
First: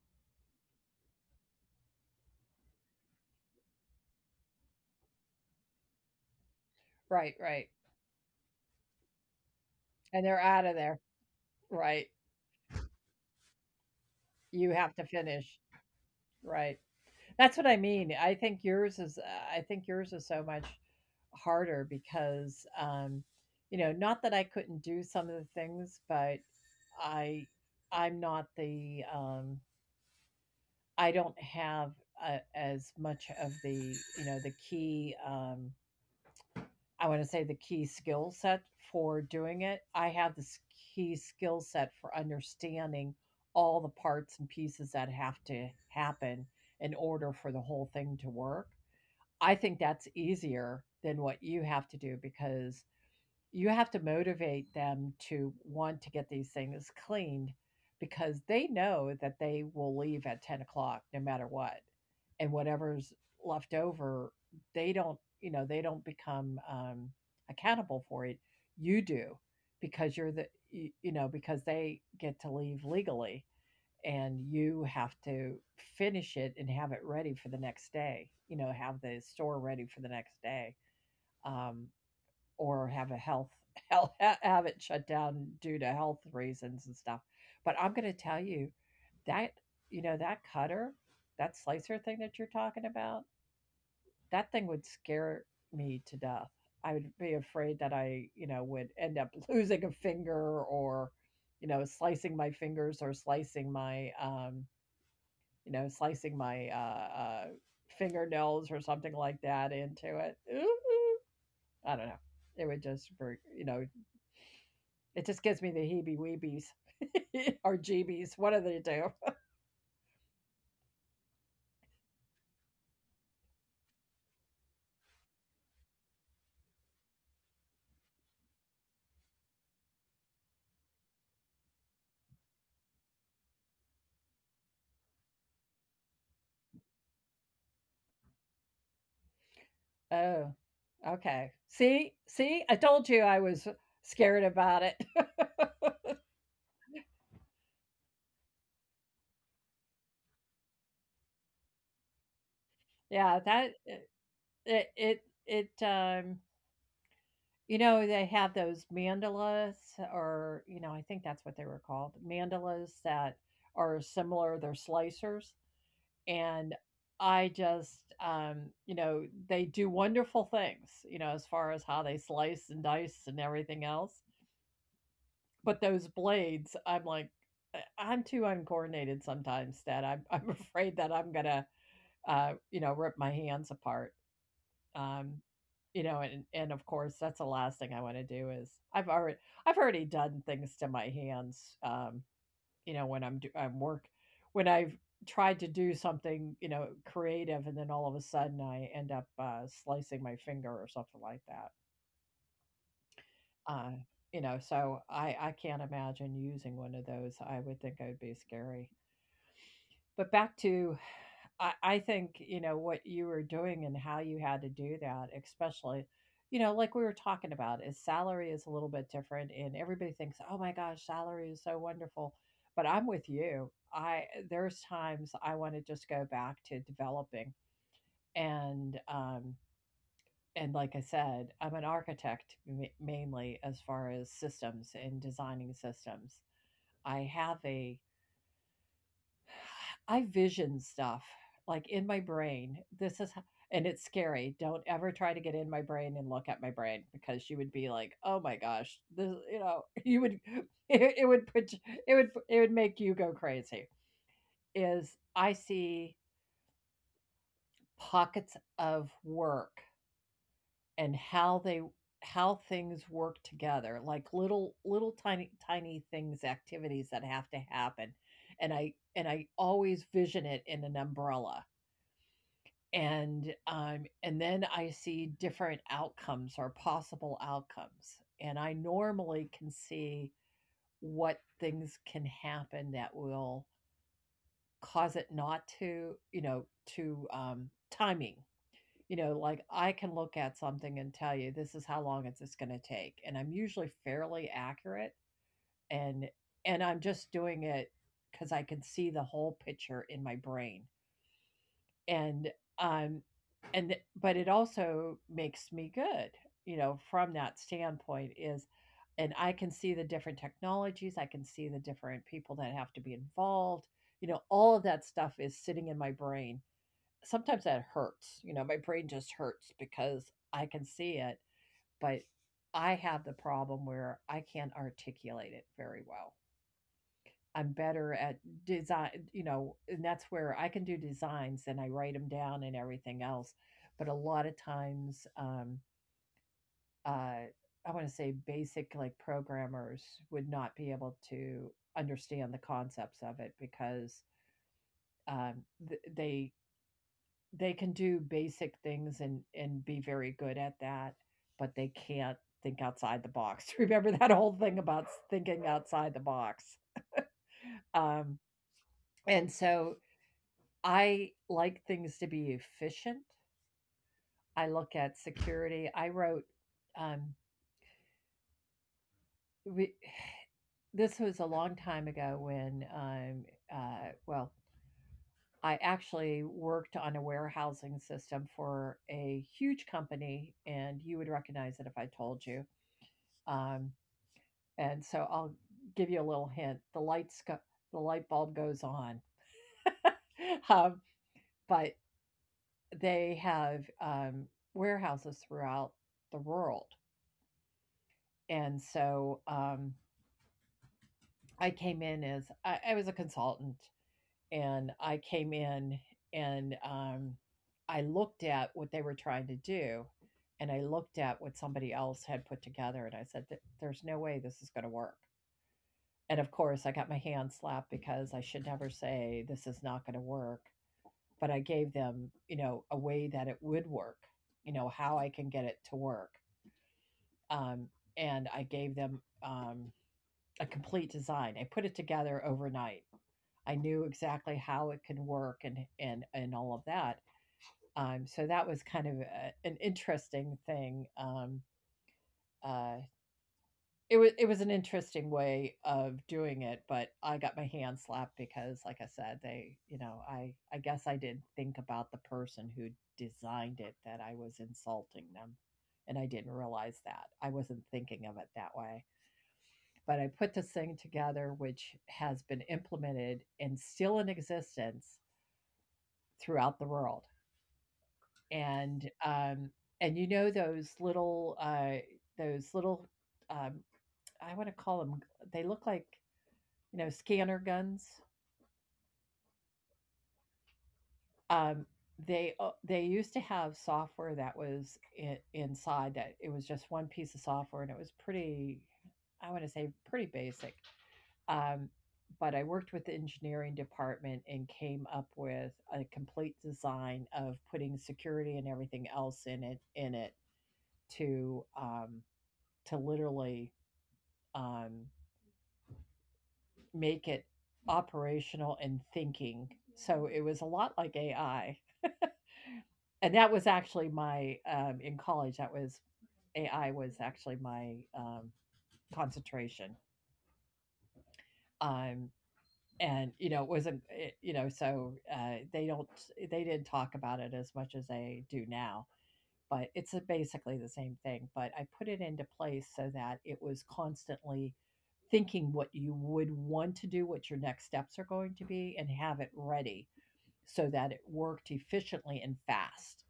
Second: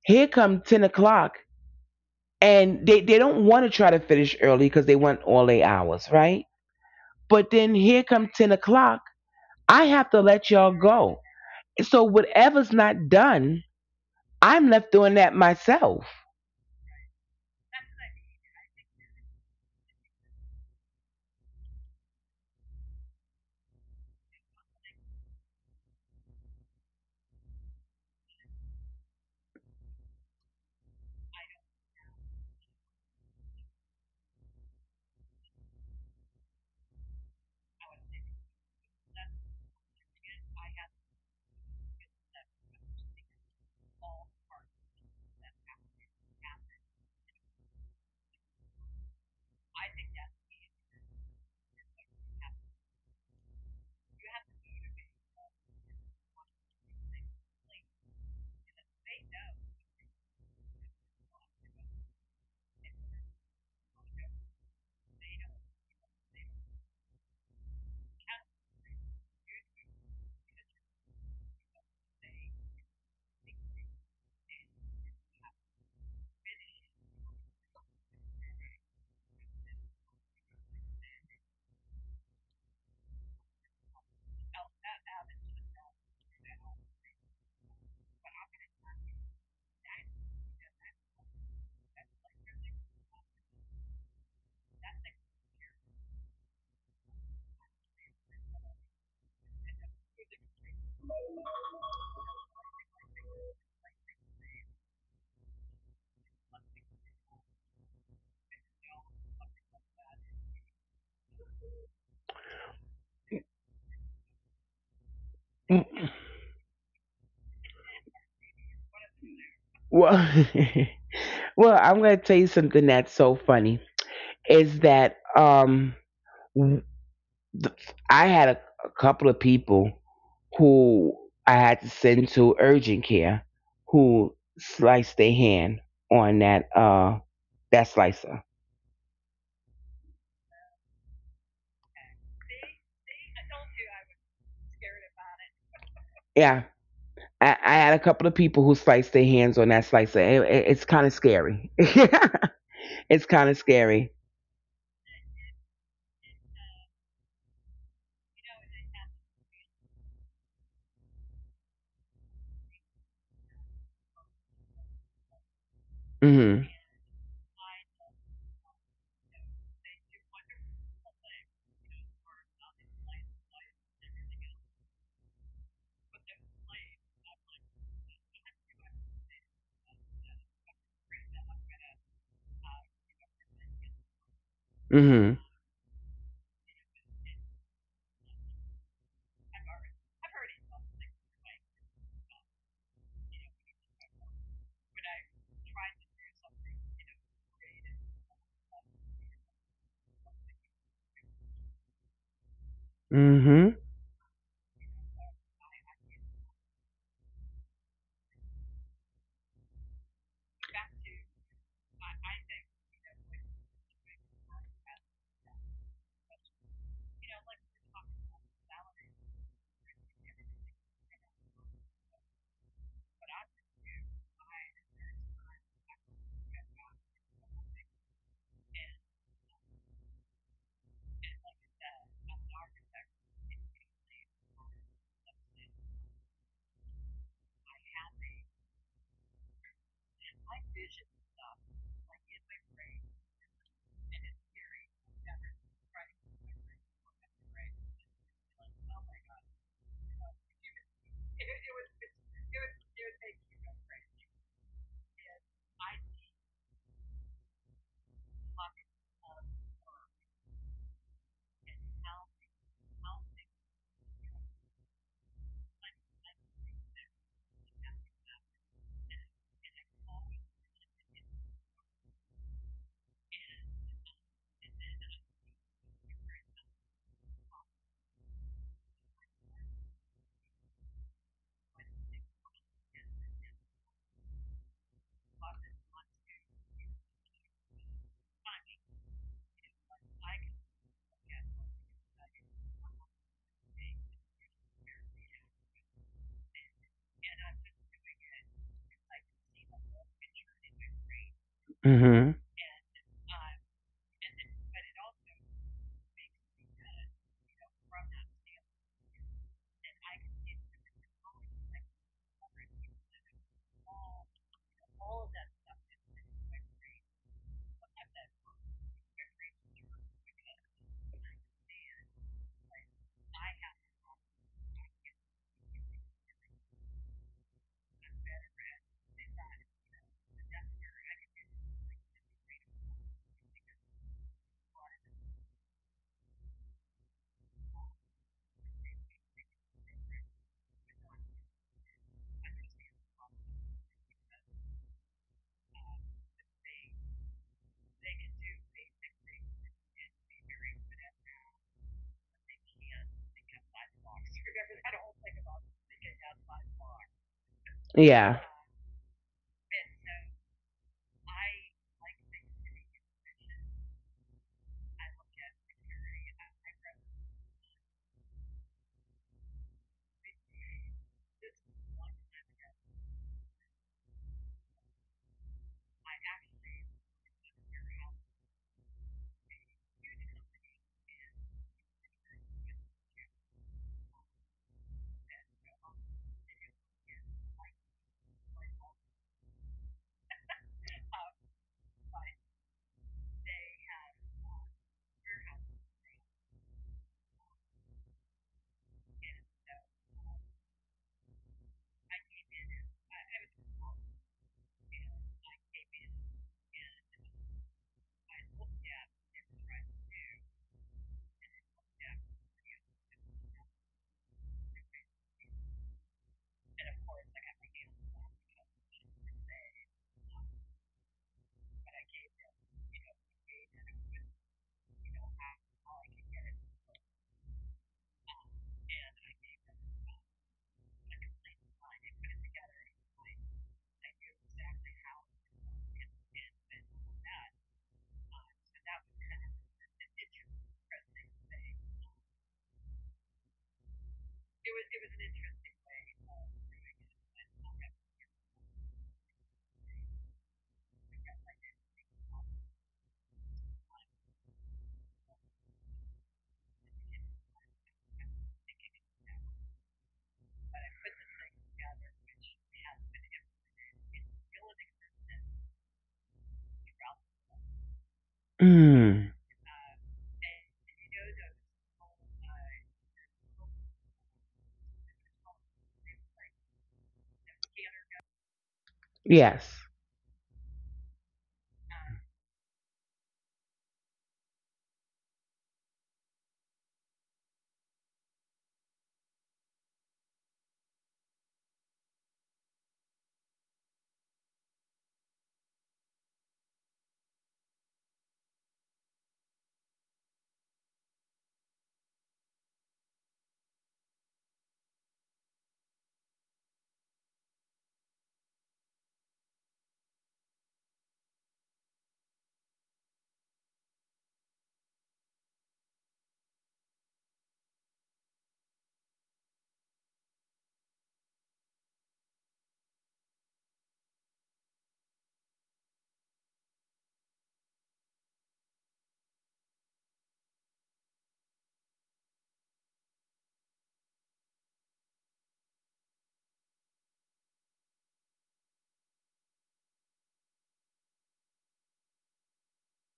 [SPEAKER 2] Here come ten o'clock and they, they don't want to try to finish early because they want all their hours, right?
[SPEAKER 1] Right.
[SPEAKER 2] But
[SPEAKER 1] Right.
[SPEAKER 2] then here come ten o'clock. I
[SPEAKER 1] And
[SPEAKER 2] have to
[SPEAKER 1] they're out
[SPEAKER 2] let
[SPEAKER 1] of
[SPEAKER 2] y'all
[SPEAKER 1] there.
[SPEAKER 2] go.
[SPEAKER 1] Right.
[SPEAKER 2] So whatever's not done,
[SPEAKER 1] You
[SPEAKER 2] I'm
[SPEAKER 1] have to
[SPEAKER 2] left doing that
[SPEAKER 1] finish.
[SPEAKER 2] myself.
[SPEAKER 1] Right. That's what I mean. I think yours is uh, I think yours is so much harder because um you know, not that I couldn't do some of the things, but I I'm not the um I don't have a, as much of the, you know, the key um I want to say the key skill set for doing it. I have this key skill set for understanding all the parts and pieces that have to happen in order for the whole thing to work. I think that's easier than what you have to do because you have to motivate them to want to get these things cleaned, because they know that they will leave at ten o'clock no matter what. And whatever's left over, they don't, you know, they don't become um, accountable for it. You do because you're the, you, you know, because they get to leave legally, and you have to finish it and have it ready for the next day, you know, have the store ready for the next day. Um, or have a health, [LAUGHS] health, have it shut down due to health reasons and stuff. But I'm going to tell you that you know that cutter, that slicer thing that you're talking about, that thing would scare me to death. I would be afraid that I, you know, would end up [LAUGHS] losing a finger, or you know, slicing my fingers or slicing my, um, you know, slicing my uh, uh, fingernails or something like that into it. Ooh, ooh. I don't know. It would just, br- you know, it just gives me the heebie
[SPEAKER 2] Mm.
[SPEAKER 1] weebies [LAUGHS] or jeebies, what do they do?
[SPEAKER 2] Well, [LAUGHS] well, I'm gonna tell you something that's so funny is that um, I had a, a couple of people who I had to send to urgent care who sliced their hand on that uh that slicer.
[SPEAKER 1] Oh, okay. See, see, I told you I was scared about it. [LAUGHS]
[SPEAKER 2] Yeah. I, I had a couple of people who sliced their hands on that slicer. It- it- it's kind of scary. [LAUGHS]
[SPEAKER 1] Yeah,
[SPEAKER 2] It's kind
[SPEAKER 1] that
[SPEAKER 2] of scary.
[SPEAKER 1] it it it um you know, they have those mandalas, or you know, I think that's what they were called, mandalas, that are similar, they're slicers, and
[SPEAKER 2] Hmm.
[SPEAKER 1] I just um you know, they do wonderful things, you know, as far as how they slice and dice and everything else. But those blades, I'm like, I I'm too uncoordinated sometimes that I'm [LAUGHS] I'm afraid that I'm gonna, uh, you know, rip my hands apart. Um,
[SPEAKER 2] Hmm.
[SPEAKER 1] you know, and and of course, that's the last thing I want to do is I've already I've already done things to my hands. Um, you know, when I'm do, I'm work when I've tried to do something, you know, creative, and then all of a sudden I end up uh, slicing my finger or something like that.
[SPEAKER 2] Mm-hmm.
[SPEAKER 1] Uh, you know, so I I can't imagine using one of those. I would think I would be scary. But back to I I think, you know, what you were doing and how you had to do that, especially, you know, like we were talking about, is salary is a little bit different, and everybody thinks, "Oh my gosh, salary is so wonderful." But I'm with you. I there's times I want to just go back to developing, and um and like I said, I'm an architect ma- mainly as far as systems and designing systems. I have a, [SIGHS] I vision stuff like in my brain. This is, h- and it's scary. Don't ever try to get in my brain and look at my brain, because you would be like, oh my gosh, this, you know, [LAUGHS] you would, [LAUGHS] it, it would put, you- it would, it would make you go crazy. Is I see pockets of work and how they how things work together, like little little tiny tiny things, activities that have to happen. And i and i always vision it in an umbrella, and um and then I see different outcomes or possible outcomes, and I normally can see what things can happen that will cause it not to, you know, to um timing. You know, like I can look at something and tell you this is how long is this going to take, and I'm usually fairly accurate, and and I'm just doing it because I can see the whole picture in my brain.
[SPEAKER 2] Mm-hmm.
[SPEAKER 1] And um, and but it also makes me good, you know, from that standpoint is and I can see the different technologies, I can see the different people that have to be involved. You know, all of that stuff is sitting in my brain, sometimes that hurts. You know, my brain just hurts because I can see it, but I have the problem where I can't articulate it very well. I'm better at design, you know, and that's where I can do designs and I write them down and everything else. But a lot of times, um, uh, I want to say basic like programmers would not be able to understand the concepts of it, because um, th- they they can do basic things and and be very good at that, but they can't think outside the box. [LAUGHS] Remember that whole thing about thinking outside the box? um
[SPEAKER 2] Yeah.
[SPEAKER 1] and so I like things to be efficient. I look at security. I wrote um we, this was a long time ago, when um uh well, I actually worked on a warehousing system for a huge company, and you would recognize it if I told you. Um, And so I'll give you a little hint. The lights go, the light bulb goes on. [LAUGHS] Um, but they have, um, warehouses throughout the world. And so, um, I came in as, I, I was a consultant, and I came in, and, um, I looked at what they were trying to do, and I looked at what somebody else had put together, and I said, "Th- there's no way this is going to work." And of course, I got my hand slapped, because I should never say this is not going to work. But I gave them, you know, a way that it would work, you know, how I can get it to work. Um, and I gave them, um, a complete design. I put it together overnight. I knew exactly how it can work, and and and all of that. Um, so that was kind of a, an interesting thing, um, uh, It was it was an interesting way of doing it, but I got my hand slapped because, like I said, they, you know, I I guess I did think about the person who designed it, that I was insulting them, and I didn't realize that. I wasn't thinking of it that way. But I put this thing together, which has been implemented and still in existence throughout the world. And
[SPEAKER 2] Mm.
[SPEAKER 1] um, and you know those little, uh, those little um, I want to call them. They look like, you know, scanner guns.
[SPEAKER 2] Yes.
[SPEAKER 1] Um, they, uh, they used to have software that was in, inside, that it was just one piece of software, and it was pretty, I want to say pretty basic. Um, but I worked with the engineering department and came up with a complete design of putting security and everything else in it in it to, um, to literally, um, make it operational and thinking. So it was a lot like A I. And that was actually my, um in college, that was, A I was actually my, um, concentration. Um, and, you know, it wasn't, it, you know, so, uh, they don't they didn't talk about it as much as they do now, but it's, uh, basically the same thing. But I put it into place so that it was constantly thinking what you would want to do, what your next steps are going to be, and have it ready so that it worked efficiently and fast.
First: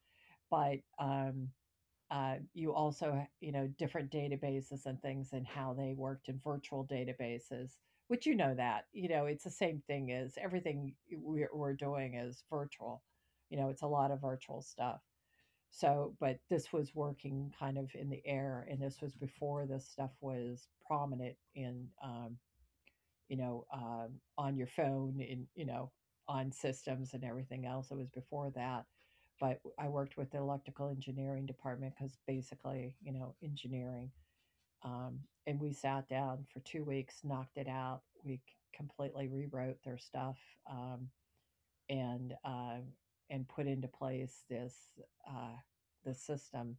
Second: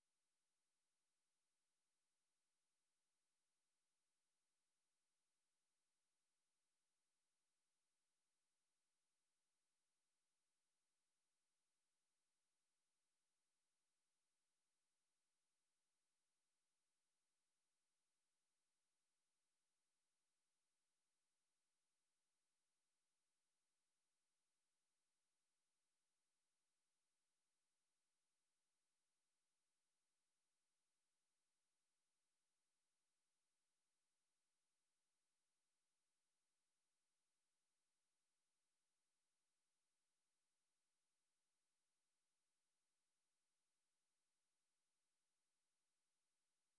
[SPEAKER 1] But, um, uh, you also, you know, different databases and things, and how they worked in virtual databases, which, you know, that, you know, it's the same thing, as everything we're, we're doing is virtual. You know, it's a lot of virtual stuff. So, but this was working kind of in the air, and this was before this stuff was prominent in, um, you know, um, on your phone, in, you know, on systems and everything else. It was before that. But I worked with the electrical engineering department, because basically, you know, engineering. Um, and we sat down for two weeks, knocked it out. We completely rewrote their stuff, um, and uh, and put into place this, uh, the system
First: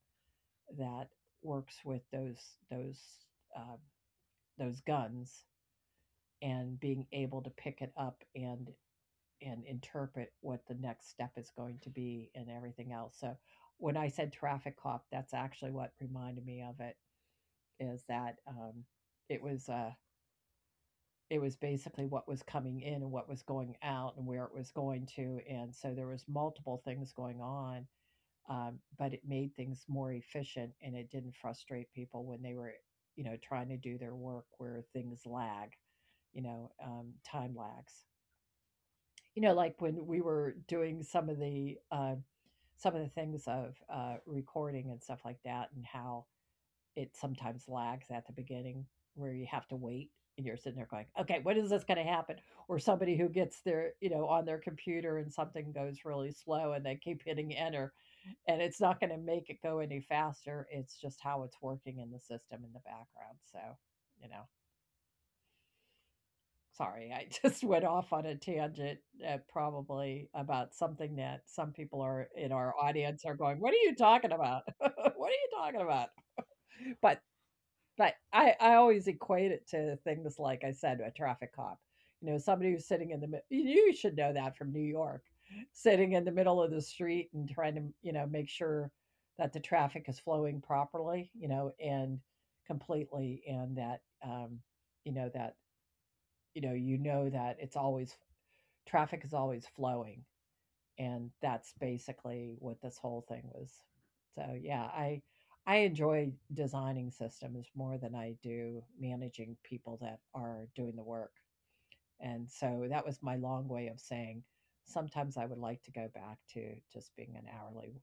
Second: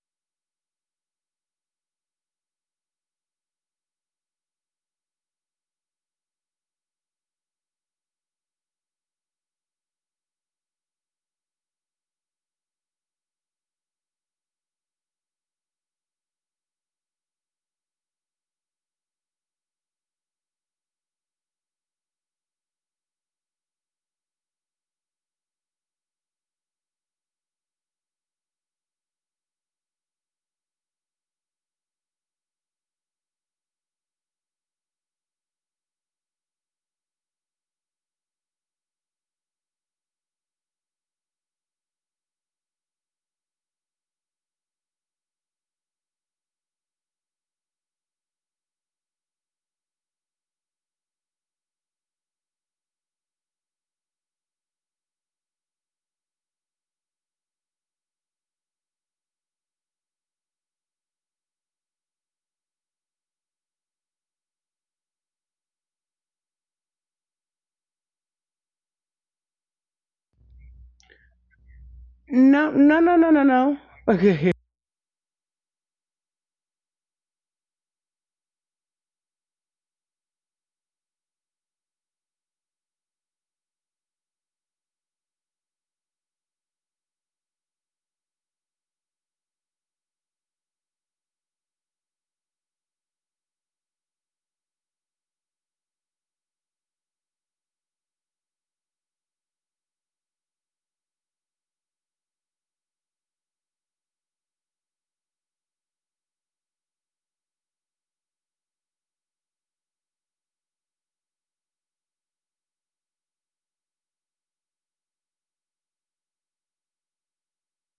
[SPEAKER 1] that works with those those uh, those guns, and being able to pick it up and and interpret what the next step is going to be, and everything else. So when I said traffic cop, that's actually what reminded me of it. Is that, um, it was uh, it was basically what was coming in and what was going out and where it was going to, and so there was multiple things going on, um, but it made things more efficient, and it didn't frustrate people when they were, you know, trying to do their work, where things lag, you know, um, time lags. You know, like when we were doing some of the uh, some of the things of, uh, recording and stuff like that, and how it sometimes lags at the beginning, where you have to wait, and you're sitting there going, okay, when is this going to happen? Or somebody who gets their, you know, on their computer, and something goes really slow, and they keep hitting enter, and it's not going to make it go any faster. It's just how it's working in the system in the background. So, you know. Sorry, I [LAUGHS] just went off on a tangent, uh, probably about something that some people are in
[SPEAKER 2] No,
[SPEAKER 1] our
[SPEAKER 2] no, no,
[SPEAKER 1] audience
[SPEAKER 2] no,
[SPEAKER 1] are
[SPEAKER 2] no,
[SPEAKER 1] going, "What
[SPEAKER 2] no.
[SPEAKER 1] are you talking
[SPEAKER 2] [LAUGHS]
[SPEAKER 1] about? [LAUGHS] What are you talking about?" But but I I always equate it to things, like I said, a traffic cop. You know, somebody who's sitting in the mid- you should know that from New York — sitting in the middle of the street and trying to, you know, make sure that the traffic is flowing properly, you know, and completely, and that, um, you know that you know you know that it's always, traffic is always flowing, and that's basically what this whole thing was. So yeah, i i enjoy designing systems more than I do managing people that are doing the work. And so that was my long way of saying, sometimes I would like to go back to just being an hourly,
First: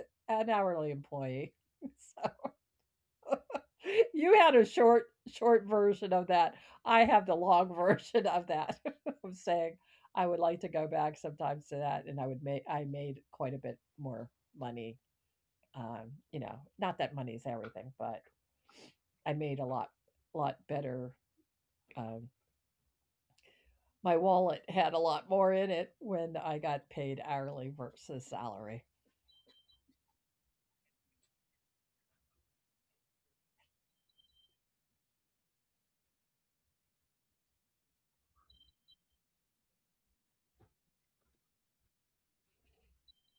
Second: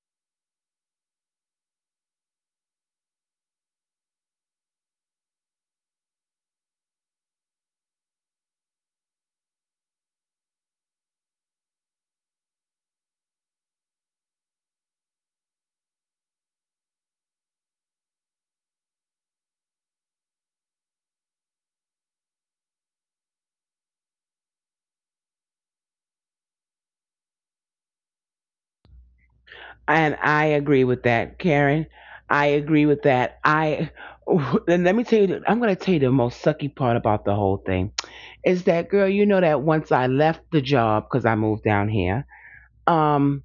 [SPEAKER 1] [LAUGHS] an hourly employee. [LAUGHS] [LAUGHS] You had a short short version of that. I have the long [LAUGHS] version of that. [LAUGHS] I'm saying, I would like to go back sometimes to that, and I would make I made quite a bit more money. Um, you know, not that money is everything, but I made a lot, lot better. Um, my wallet had a lot more in it when I got paid hourly versus salary.
[SPEAKER 2] And I agree with that, Karen. I agree with that. I [SIGHS] and let me tell you, I'm going to tell you the most sucky part about the whole thing is that girl. You know that once I left the job because I moved down here, um,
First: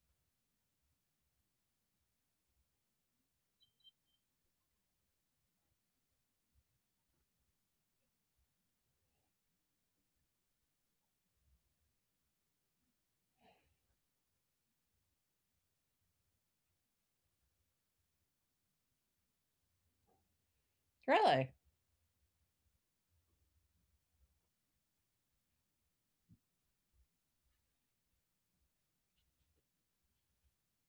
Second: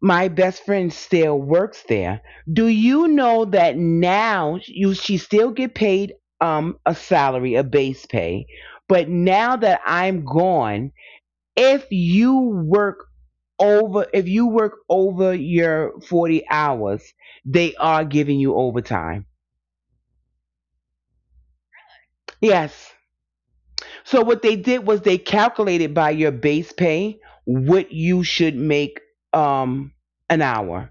[SPEAKER 2] my best friend still works there. Do you know that now you she still get paid um a salary, a base pay, but now that I'm gone, if you work over, if you work over your forty hours, they are giving you overtime.
[SPEAKER 1] Really?
[SPEAKER 2] Yes. So what they did was they calculated by your base pay what you should make um an hour.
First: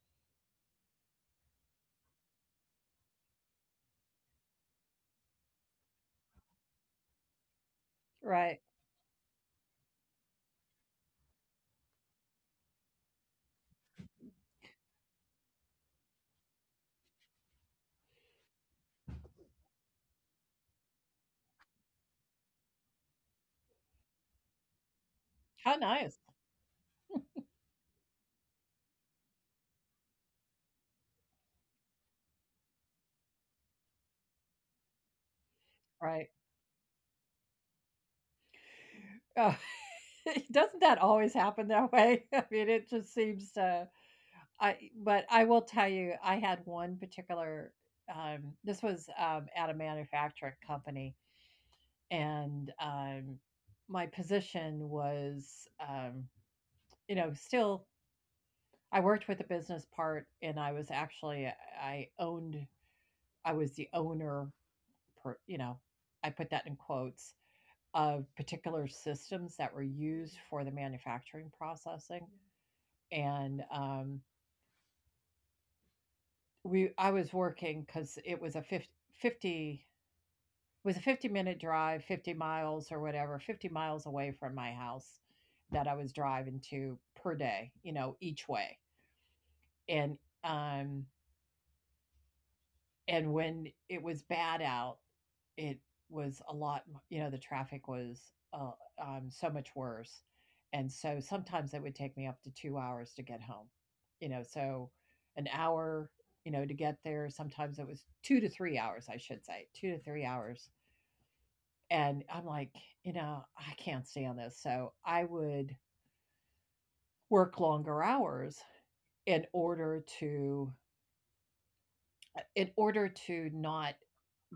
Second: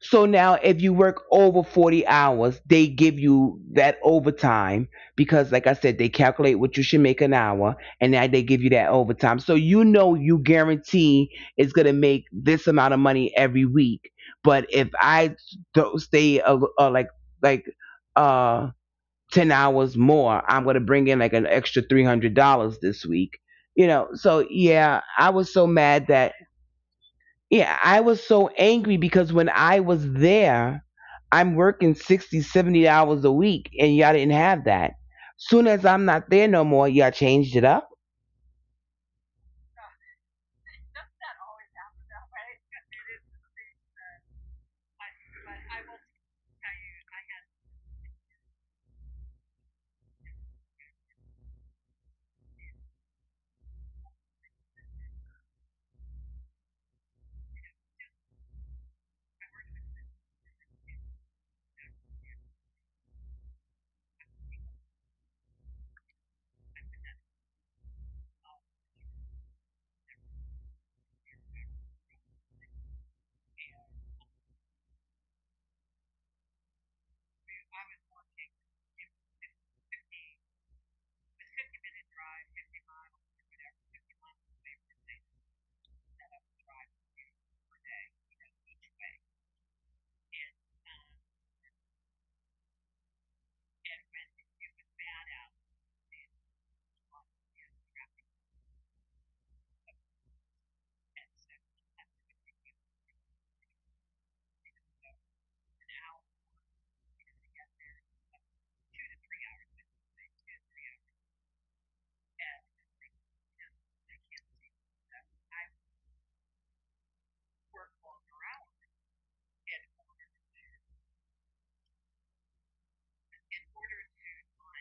[SPEAKER 2] So now if you work over forty hours, they give you that overtime because, like I said, they calculate what you should make an hour and now they
[SPEAKER 1] Right.
[SPEAKER 2] give you that overtime. So, you know, you guarantee it's going to make this amount of money every week. But if I don't stay uh, uh, like like uh ten hours more, I'm going to bring in like an extra three hundred dollars this week, you know. So yeah, I was so
[SPEAKER 1] How
[SPEAKER 2] mad
[SPEAKER 1] nice.
[SPEAKER 2] that. Yeah, I was so angry because when I was there, I'm working sixty, seventy hours a week and y'all didn't have that. Soon as I'm
[SPEAKER 1] Right.
[SPEAKER 2] not there no more, y'all changed it up.
[SPEAKER 1] Oh, [LAUGHS] doesn't that always happen that way? [LAUGHS] I mean, it just seems to, I but I will tell you, I had one particular. Um, this was, um, at a manufacturing company, and, um, my position was, um, you know, still, I worked with the business part, and I was actually, I owned, I was the owner, per, you know, I put that in quotes, of particular systems that were used for the manufacturing processing, and, um, we I was working because it was a fifty, fifty, was a fifty minute drive, fifty miles or whatever, fifty miles away from my house that I was driving to per day, you know, each way. And um and when it was bad out, it was a lot. You know, the traffic was, uh, um so much worse. And so sometimes it would take me up to two hours to get home. You know, so an hour, you know, to get there. Sometimes it was two to three hours, I should say, two to three hours. And I'm like, you know, I can't stand this. So I would work longer hours in order to, uh, in order to not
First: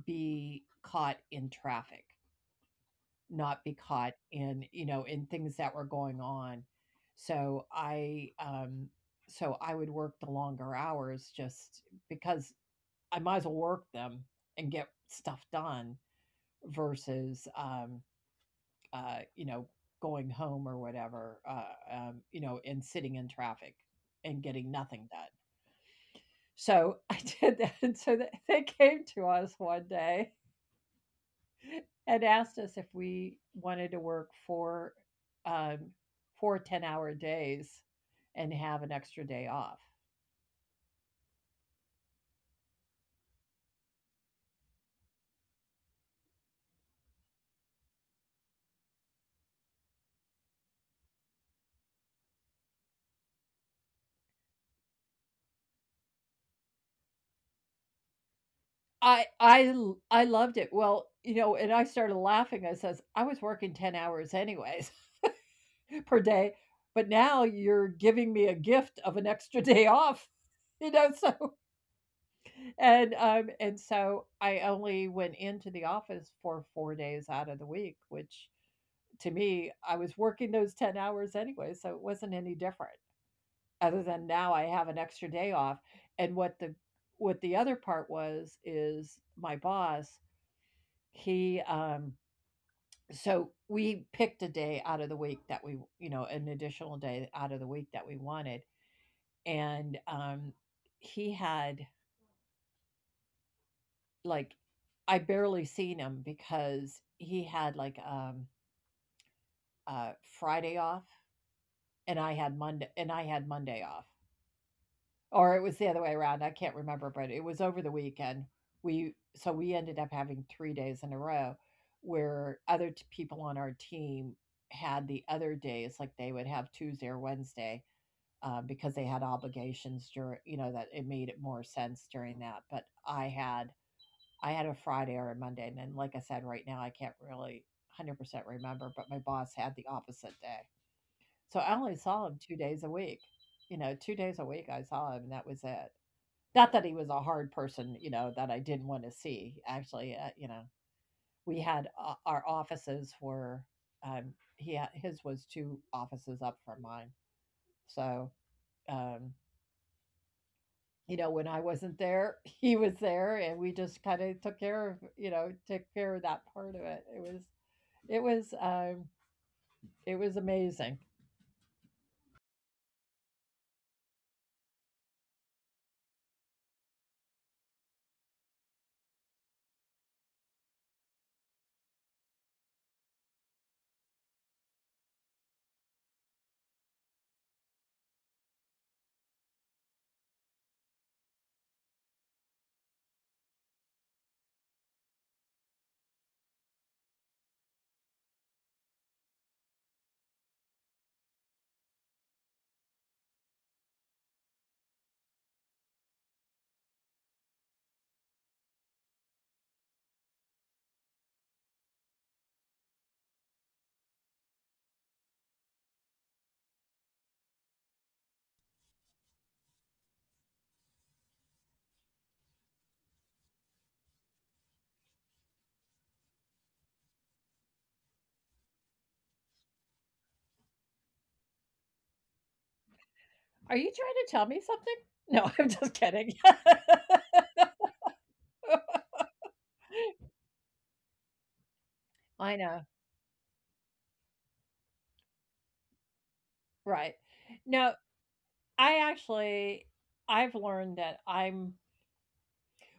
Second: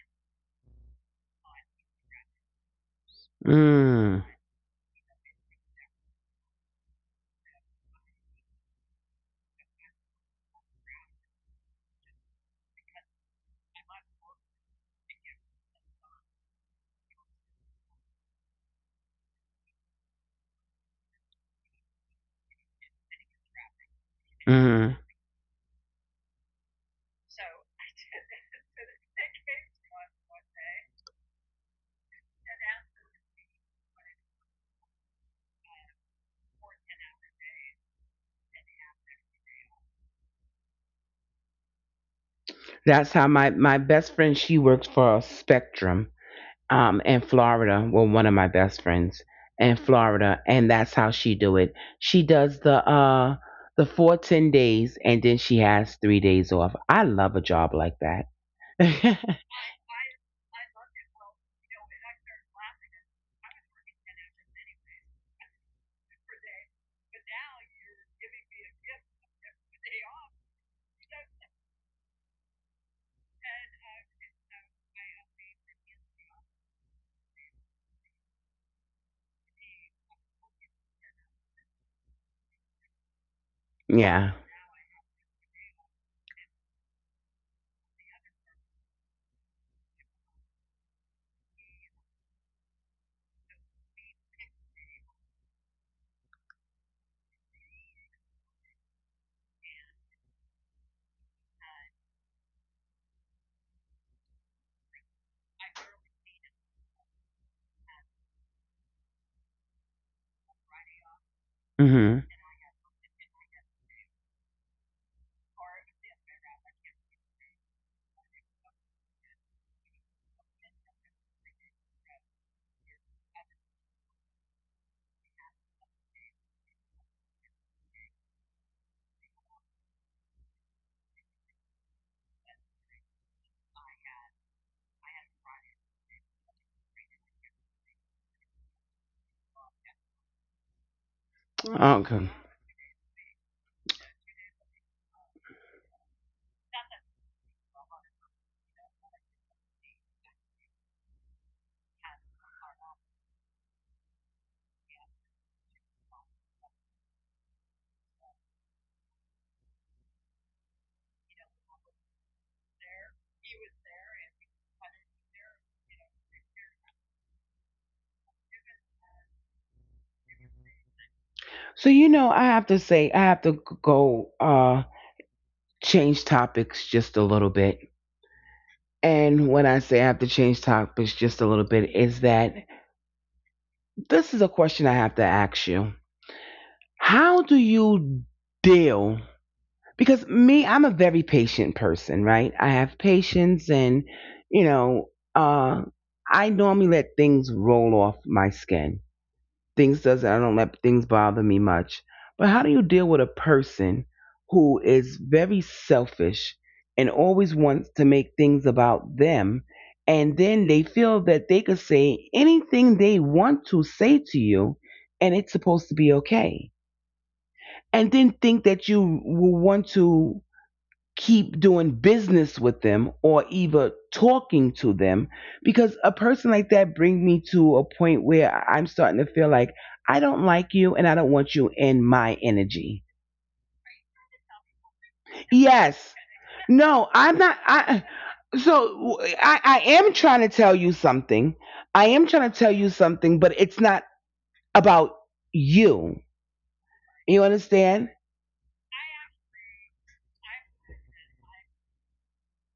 [SPEAKER 1] be caught in traffic, not be caught
[SPEAKER 2] Mm.
[SPEAKER 1] in, you know, in things that were going on. So I um so I would work the longer hours, just because I might as well work them and get stuff done, versus um uh, you know, going home or whatever, uh, um, you know, and sitting in traffic and getting
[SPEAKER 2] Mm.
[SPEAKER 1] nothing done. So [LAUGHS] I did that. And so they they came to us one day and asked us if we wanted to work for, um, four ten hour days and have an extra day off.
[SPEAKER 2] That's how my my best friend, she works for Spectrum, um, in Florida. Well, one of my best friends in Florida, and that's how she do it. She does the uh the four ten days, and then she has three days off. I love a job like that. [LAUGHS]
[SPEAKER 1] I I l- I loved it. Well, you know, and I started laughing. I says, I was working ten hours anyways, per day. But now you're giving me a gift of an extra [LAUGHS] day off, you know. So, and um and so I only went into the office for four days out of the week, which to me, I was working those ten hours anyway, so it wasn't any different, other than now
[SPEAKER 2] Yeah.
[SPEAKER 1] I have an extra day off. And what the what the other part was, is my boss, he, um so we picked a day out of the week that we, you know, an additional day out of the week that we wanted. And, um, he had, like, I barely seen him because he had, like, um uh Friday off, and I
[SPEAKER 2] Mhm.
[SPEAKER 1] had Monday and I had Monday off. Or it was the other way around. I can't remember, but it was over the weekend. We so we ended up having three days in a row where other t- people on our team had the other days, like they would have Tuesday or Wednesday. Uh, because they had obligations during, you know, that it made it more sense during that. But I had I had a Friday or a Monday, and then, like I said, right now I can't really one hundred percent remember, but my boss had the opposite day. So I only saw him two
[SPEAKER 2] Okay.
[SPEAKER 1] days a week. You know, two days a week I saw him, and that was it. Not that he was a hard person, you know, that I didn't want to see. Actually, uh, you know, we had uh, our offices were, um, he had, his was two offices up from mine. So, um, you know, when I wasn't there, [LAUGHS] he was there, and we just kind of took care of, you know, took care of that part of it. It was It was, um, it was amazing.
[SPEAKER 2] So, you know, I have to say, I have to go uh change topics just a little bit. And when I say I have to change topics just a little bit, is that this is a question I have to ask you. How do you deal, because me, I'm a very patient person, right? I have patience, and you know, uh I normally let things roll off my skin. Things doesn't I don't let things bother me much. But how do you deal with a person who is very selfish and always wants to make things about them, and then they feel that they could say anything they want to say to you and it's supposed to be okay, and then think that you will want to keep doing business with them or even talking to them? Because a person like that brings me to a point where I'm starting to feel like, I don't like you and I don't want you in my energy.
[SPEAKER 1] Are you trying to tell me something? No, [LAUGHS] I'm just kidding.
[SPEAKER 2] Yes. No, I'm not.
[SPEAKER 1] [LAUGHS]
[SPEAKER 2] I so I I am trying to tell you something. I am trying to
[SPEAKER 1] I
[SPEAKER 2] tell you
[SPEAKER 1] know,
[SPEAKER 2] something, but it's not about you.
[SPEAKER 1] right.
[SPEAKER 2] You
[SPEAKER 1] No,
[SPEAKER 2] understand?
[SPEAKER 1] I actually I've learned that I'm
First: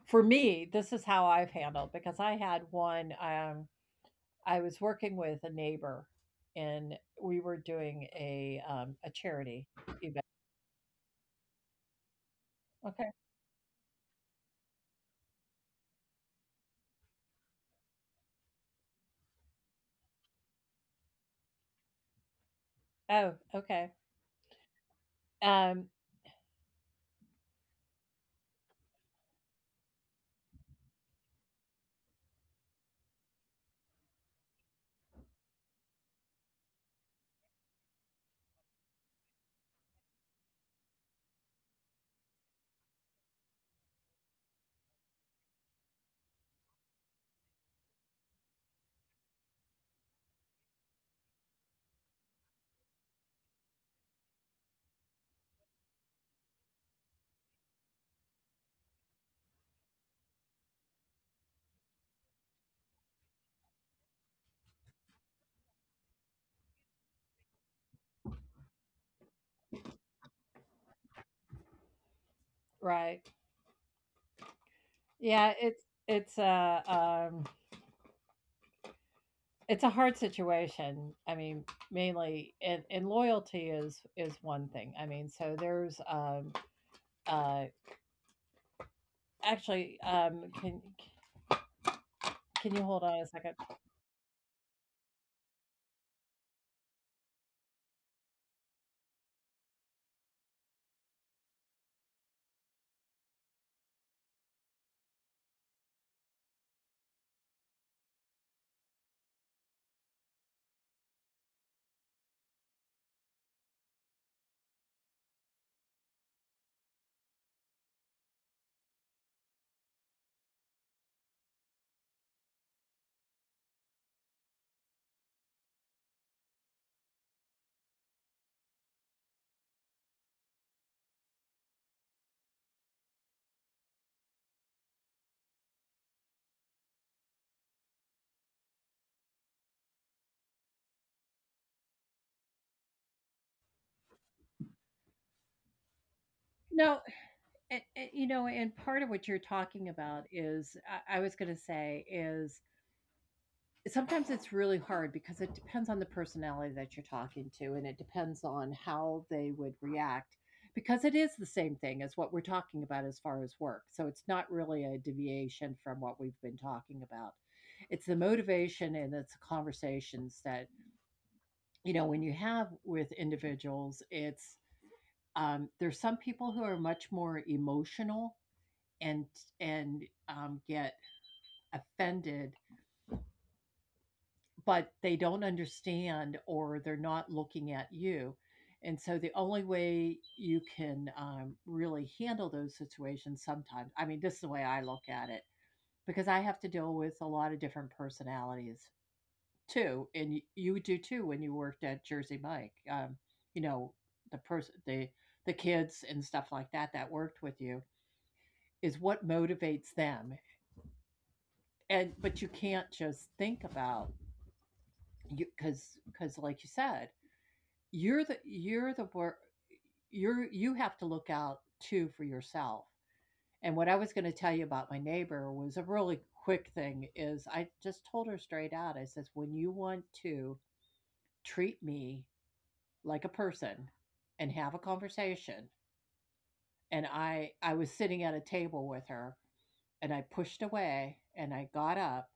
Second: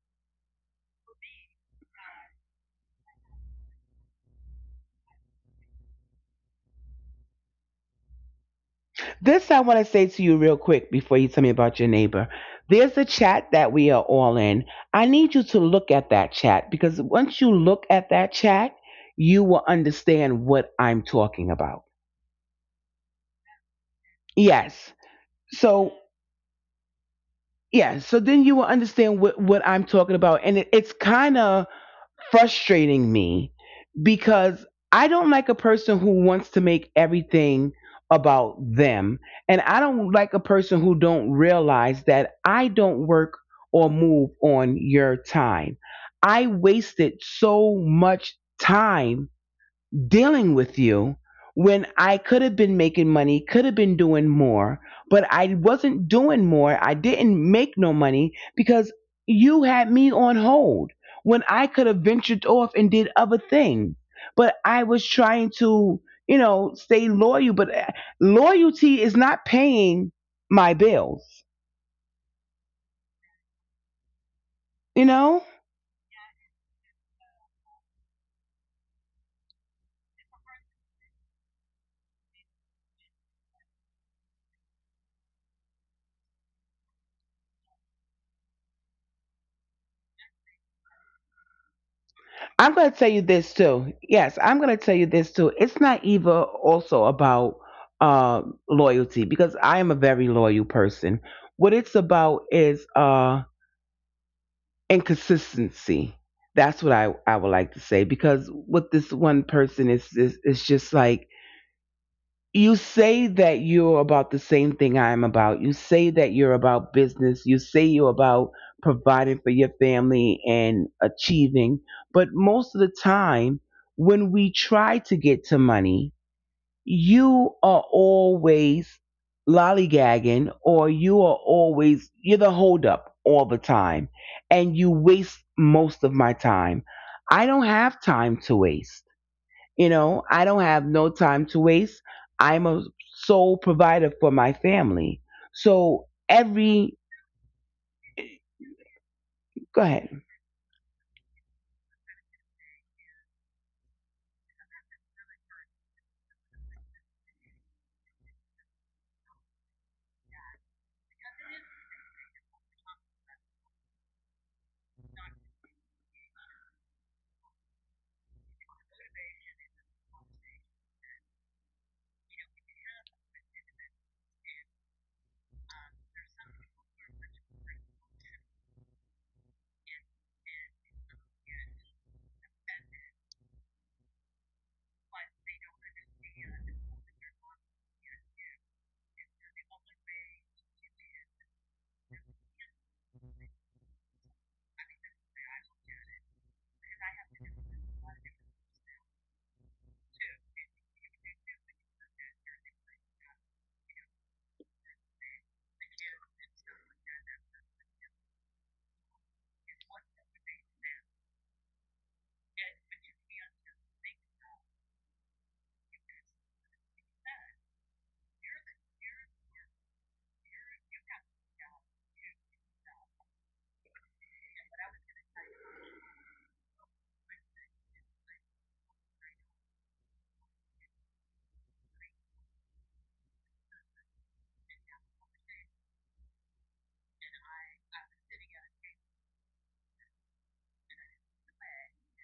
[SPEAKER 1] for me, this is how I've handled, because I had one um I was working with a neighbor, and we were doing a um a
[SPEAKER 2] This I
[SPEAKER 1] charity
[SPEAKER 2] want to say to
[SPEAKER 1] event.
[SPEAKER 2] you real quick before you tell me about your neighbor. There's
[SPEAKER 1] Okay.
[SPEAKER 2] a chat that we are all in. I need you to look at that chat, because once you look at that chat, you will understand what I'm talking about.
[SPEAKER 1] Oh, okay.
[SPEAKER 2] Yes.
[SPEAKER 1] Um
[SPEAKER 2] So, yeah. So then you will understand what, what I'm talking about. And it, it's kind of frustrating me because I don't like a person who wants to make everything about them, and I don't like a person who don't realize that I don't work or move on your time. I wasted so much time dealing with you when I could have been making money, could have been doing more, but I wasn't doing more. I didn't make no money because you had me on hold when I could have ventured off and did other things. But I was trying to, you know, stay loyal, but uh, loyalty is not paying my bills,
[SPEAKER 1] right.
[SPEAKER 2] you
[SPEAKER 1] Yeah,
[SPEAKER 2] know?
[SPEAKER 1] it's it's uh um it's a hard situation. I mean, mainly, and, and loyalty is is one thing. I mean, so there's um uh actually um can can
[SPEAKER 2] I'm
[SPEAKER 1] you
[SPEAKER 2] going
[SPEAKER 1] hold
[SPEAKER 2] to tell
[SPEAKER 1] on a
[SPEAKER 2] you
[SPEAKER 1] second?
[SPEAKER 2] this too. Yes, I'm going to tell you this too. It's not either also about uh, loyalty, because I am a very loyal person. What it's about is uh, inconsistency. That's what I, I would like to say, because what this one person is, is, is just like, you say that you're about the same thing I'm about. You say that you're about business. You say you're about providing for your family and achieving. But most of the time, when we try to get to money, you are always lollygagging, or you are always, you're the holdup all the time. And you waste most of my time. I don't have time to waste. You know, I don't have no time to waste. I'm a sole provider for my family. So
[SPEAKER 1] No,
[SPEAKER 2] every
[SPEAKER 1] and, and, you know, and part of what you're talking
[SPEAKER 2] go
[SPEAKER 1] about
[SPEAKER 2] ahead.
[SPEAKER 1] is I, I was going to say is, sometimes it's really hard because it depends on the personality that you're talking to, and it depends on how they would react, because it is the same thing as what we're talking about as far as work. So it's not really a deviation from what we've been talking about. It's the motivation and it's the conversations that, you know, when you have with individuals, it's um, there's some people who are much more emotional, and and um, get offended, but they don't understand or they're not looking at you. And so the only way you can um, really handle those situations sometimes, I mean, this is the way I look at it, because I have to deal with a lot of different personalities too. And y- you do too when you worked at Jersey Mike. Um, you know, the person, the, the kids and stuff like that that worked with you is what motivates them. And, but you can't just think about you, because, because like you said, You're the you're the wor you're you have to look out too for yourself. And what I was gonna tell you about my neighbor was a really quick thing is I just told her straight out, I says, "When you want to treat me like a person and have a conversation," and I I was sitting at a table with her, and I pushed away and I got up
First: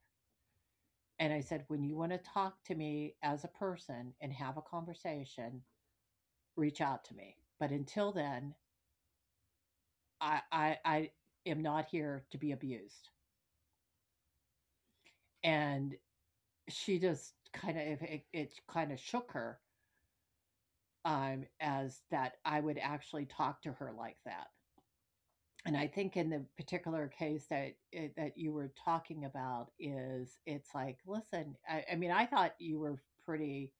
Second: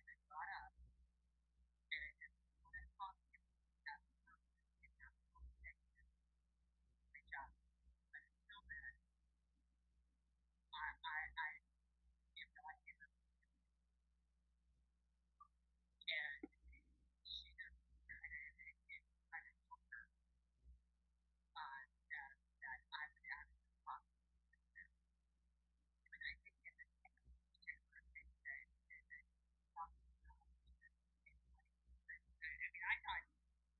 [SPEAKER 1] and I said, "When you wanna talk to me as a person and have a conversation, reach out to me. But until then, I I, I am not here to be abused." And she just kind of it, it kind of shook her, um, as that I would actually talk to her like that. And I think in the particular case that eh, that you were talking about is it's like, listen, I, I mean, I thought you were pretty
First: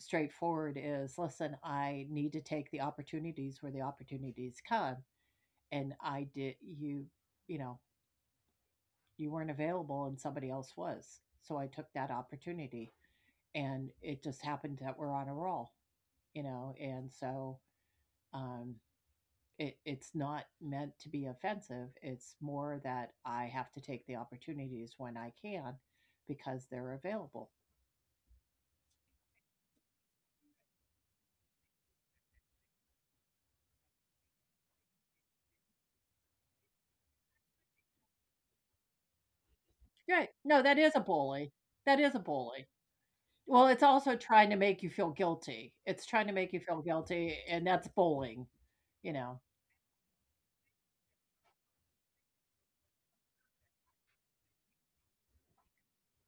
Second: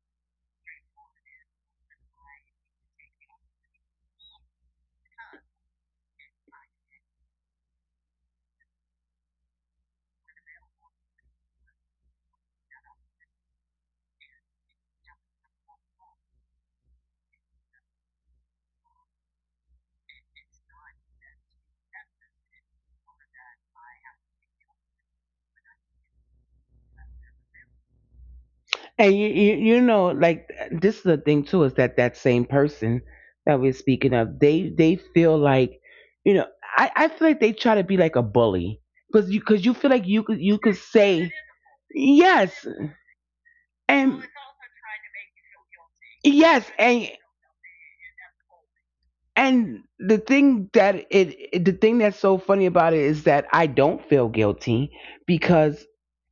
[SPEAKER 1] straightforward. Is listen, I need to take the opportunities where the opportunities come, and I did you, you know, you weren't available and somebody else was. So I took that opportunity and it just happened that we're on a roll, you know, and so um it, it's not meant to be offensive. It's more that I have to take the opportunities when I can because they're available.
[SPEAKER 2] And you, you you know like, this is the thing too, is that that same person that we're speaking of, they they feel like, you know I I feel like they try to be like a bully, because you because you feel like you
[SPEAKER 1] Right.
[SPEAKER 2] could you
[SPEAKER 1] No,
[SPEAKER 2] could
[SPEAKER 1] that is a
[SPEAKER 2] say
[SPEAKER 1] bully. That is a
[SPEAKER 2] yes
[SPEAKER 1] bully. Well, it's also
[SPEAKER 2] and
[SPEAKER 1] trying to make you feel guilty. It's trying to make you
[SPEAKER 2] yes
[SPEAKER 1] feel
[SPEAKER 2] and.
[SPEAKER 1] guilty, and that's bullying, you know.
[SPEAKER 2] And the thing that it, it- the thing that's so funny about it is that I don't feel guilty because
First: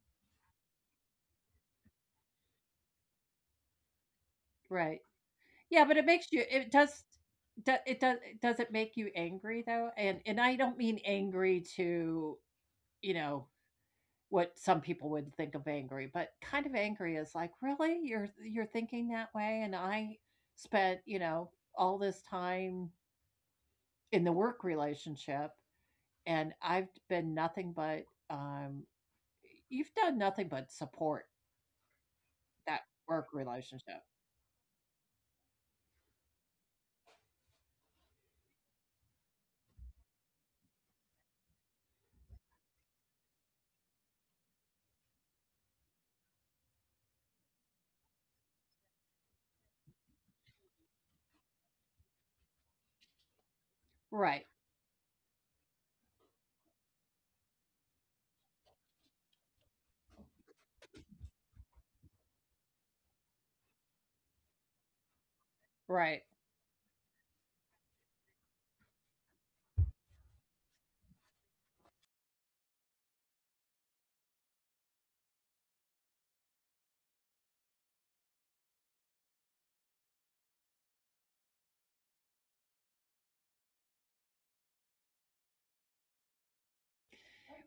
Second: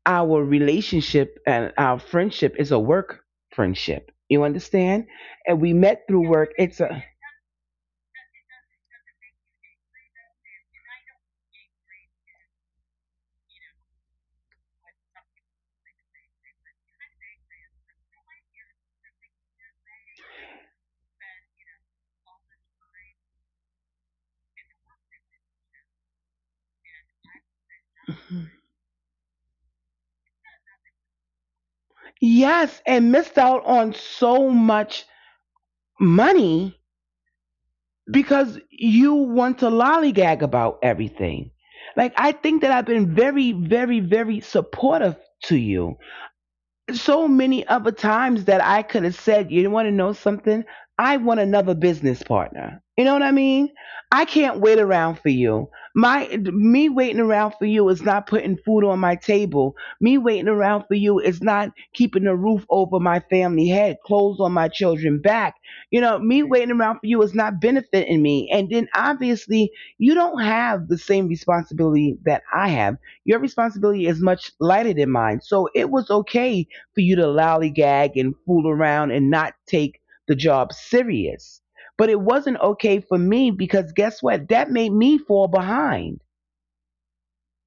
[SPEAKER 2] our relationship and our friendship is a work friendship. You
[SPEAKER 1] Right.
[SPEAKER 2] understand? And we
[SPEAKER 1] Yeah, but
[SPEAKER 2] met
[SPEAKER 1] it
[SPEAKER 2] through
[SPEAKER 1] makes you
[SPEAKER 2] work.
[SPEAKER 1] it
[SPEAKER 2] It's a
[SPEAKER 1] does do it does does it make you angry though? And and I don't mean angry to, you know, what some people would think of angry, but kind of angry is like, really? You're you're thinking that way? And I spent, you know, all this time in the work relationship, and I've been nothing but um you've done nothing but support
[SPEAKER 2] Yes,
[SPEAKER 1] that
[SPEAKER 2] and
[SPEAKER 1] work
[SPEAKER 2] missed out on
[SPEAKER 1] relationship.
[SPEAKER 2] so much money because you want to lollygag about everything. Like, I think that I've been very, very, very supportive to you so many other times, that I could have said, you want to know something? I want another business partner. You know what I mean? I
[SPEAKER 1] Right.
[SPEAKER 2] can't wait around for you. My Me waiting around for you is not putting food on my table. Me waiting around for you is not keeping a roof over my family head, clothes on my children back. You know,
[SPEAKER 1] Right.
[SPEAKER 2] me waiting around for you is not benefiting me. And then, obviously, you don't have the same responsibility that I have. Your responsibility is much lighter than mine. So it was okay for you to lollygag and fool around and not take the job serious. But it wasn't okay for me because guess what? That made me fall behind.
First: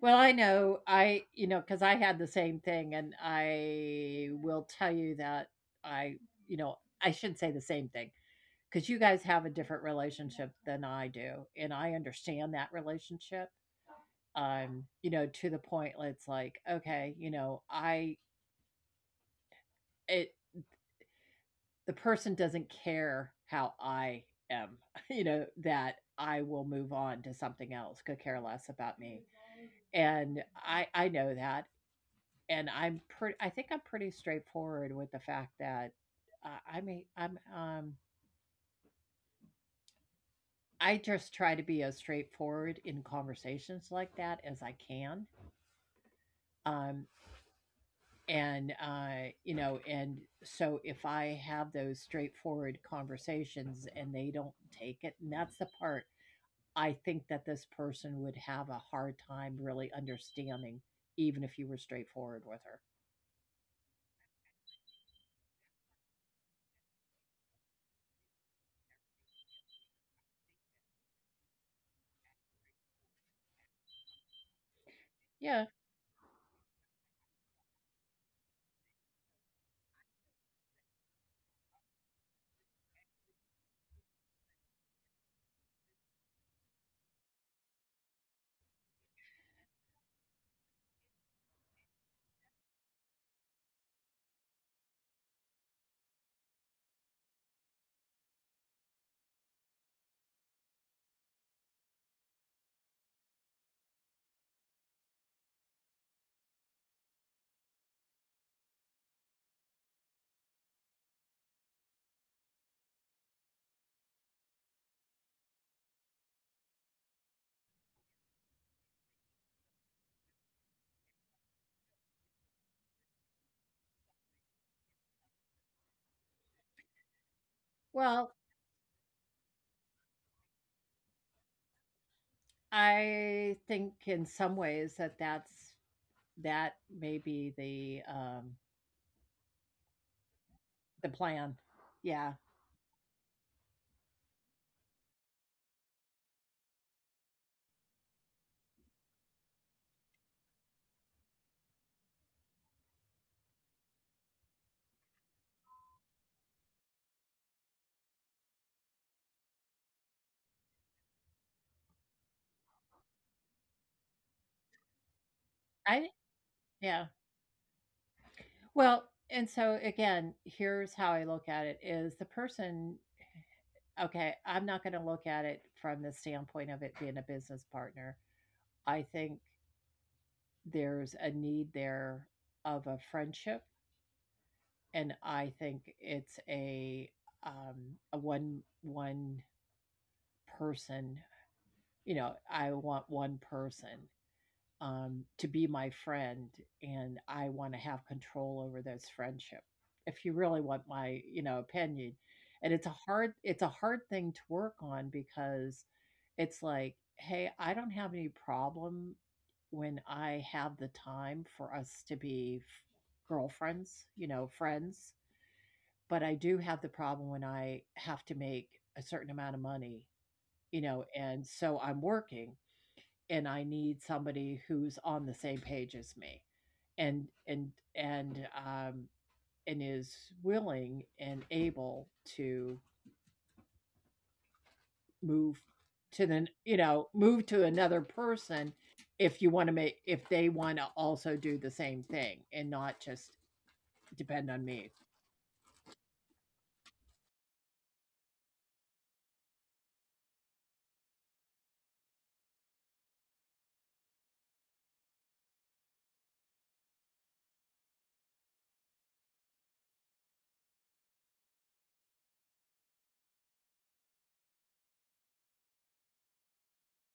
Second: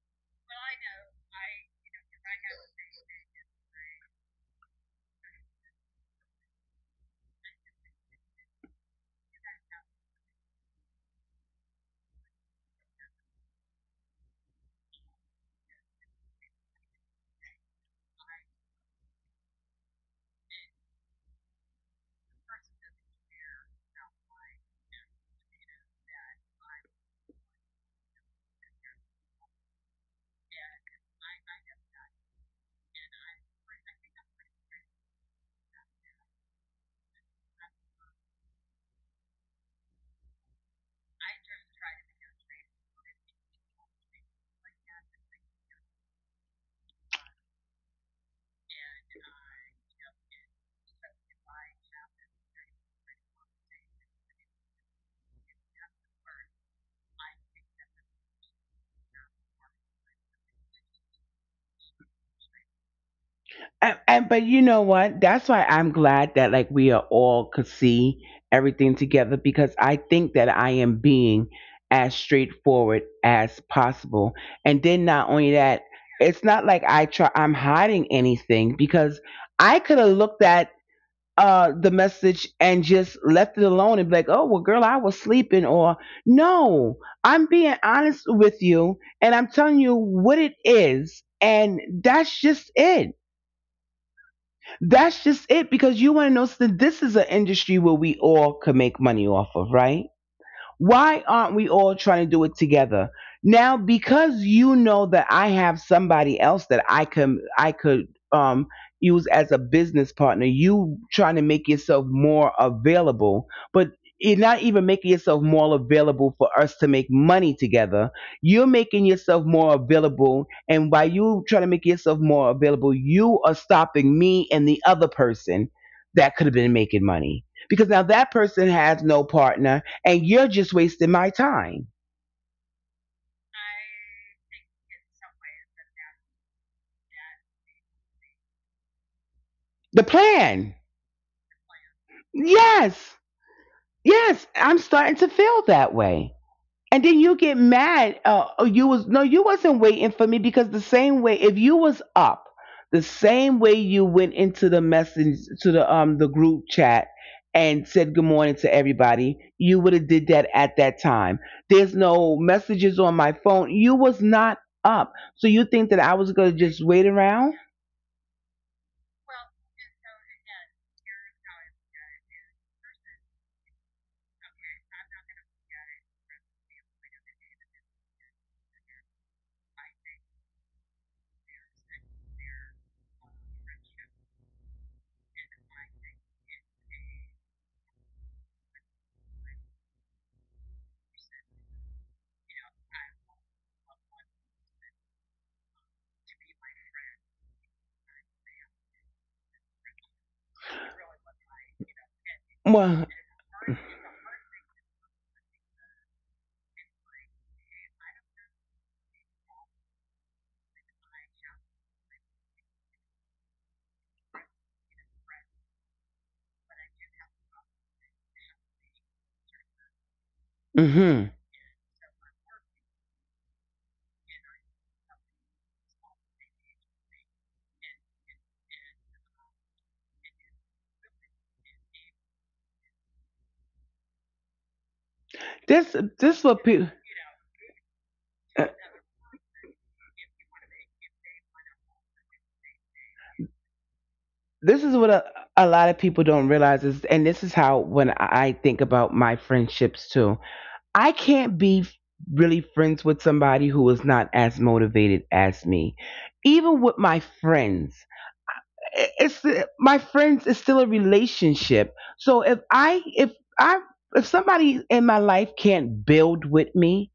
[SPEAKER 1] Well, I know I you know, because I had the same thing, and I will tell you that I you know, I should say the same thing, because you guys have a different relationship than I do, and I understand that relationship, um, you know, to the point where it's like, okay, you know, I it the person doesn't care how I am, [LAUGHS] you know, that I will move on to something else, could care less about me, and I I know that, and I'm pretty. I think I'm pretty straightforward with the fact that uh, I mean I'm um I just try to be as straightforward in conversations like that as I can. Um, and uh, you know, and so if I have those straightforward conversations and they don't take it, and that's the part I think that this person would have a hard time really understanding, even if you were straightforward with her.
[SPEAKER 2] And, and but you know what? That's why I'm glad that, like, we are all could see everything together, because I think that I am being as straightforward as possible. And then not only
[SPEAKER 1] Yeah.
[SPEAKER 2] that, it's not like I try I'm hiding anything, because I could have looked at uh the message and just left it alone and be like, oh well, girl, I was sleeping or no, I'm being honest with you and I'm telling you what it is. And that's just it. That's just it. Because you want to know, so this is an industry where we all could make money off of, right? Why aren't we all trying to do it together? Now, because you know that I have somebody else that I can I could um use as a business partner, you trying to make yourself more available, but you're not even making yourself more available for us to make money together. You're making yourself more available, and by you trying to make yourself more available, you are stopping me and the other person that could have been making money, because now
[SPEAKER 1] Well,
[SPEAKER 2] that person has no partner and you're just wasting my time.
[SPEAKER 1] I think in some ways that that's that may be the, um,
[SPEAKER 2] The plan.
[SPEAKER 1] the plan. Yeah.
[SPEAKER 2] Yes. Yes, I'm starting to feel that way. And then you get mad. Uh, oh, you was no, you wasn't waiting for me, because the same way if you was up, the same way you went into the message to the um the group chat and said good morning to everybody, you would have did that at that time. There's no messages on my phone. You was not up. So you think that
[SPEAKER 1] I
[SPEAKER 2] I was going to just
[SPEAKER 1] yeah.
[SPEAKER 2] wait around?
[SPEAKER 1] Well, and so again, here's how I look at it is the person okay, I'm not going to look at it from the standpoint of it being a business partner. I think there's a need there of a friendship, and I think it's a um a one one person, you know, I want one person um, to be my friend, and I want to have control over this friendship. If you really want my, you know, opinion. And it's a
[SPEAKER 2] Well.
[SPEAKER 1] hard it's a hard thing to work on, because it's like, hey, I don't have any problem when I have the time for us to be f- girlfriends, you know, friends, but I do have the problem when I have to make a certain amount of money, you know,
[SPEAKER 2] Mhm.
[SPEAKER 1] and so I'm working, and I need somebody who's on the same page as me, and and and um and is willing and able to move
[SPEAKER 2] This
[SPEAKER 1] to
[SPEAKER 2] this
[SPEAKER 1] the
[SPEAKER 2] what
[SPEAKER 1] you
[SPEAKER 2] people
[SPEAKER 1] know move to another person if you want to make if they want to also do the same thing and not just depend on me,
[SPEAKER 2] this is what a, a lot of people don't realize is, and this is how when I think about my friendships too. I can't be f- really friends with somebody who is not as motivated as me. Even with my friends. it- it's my friends, it's still a relationship, so if i if i if somebody in my life can't build with me,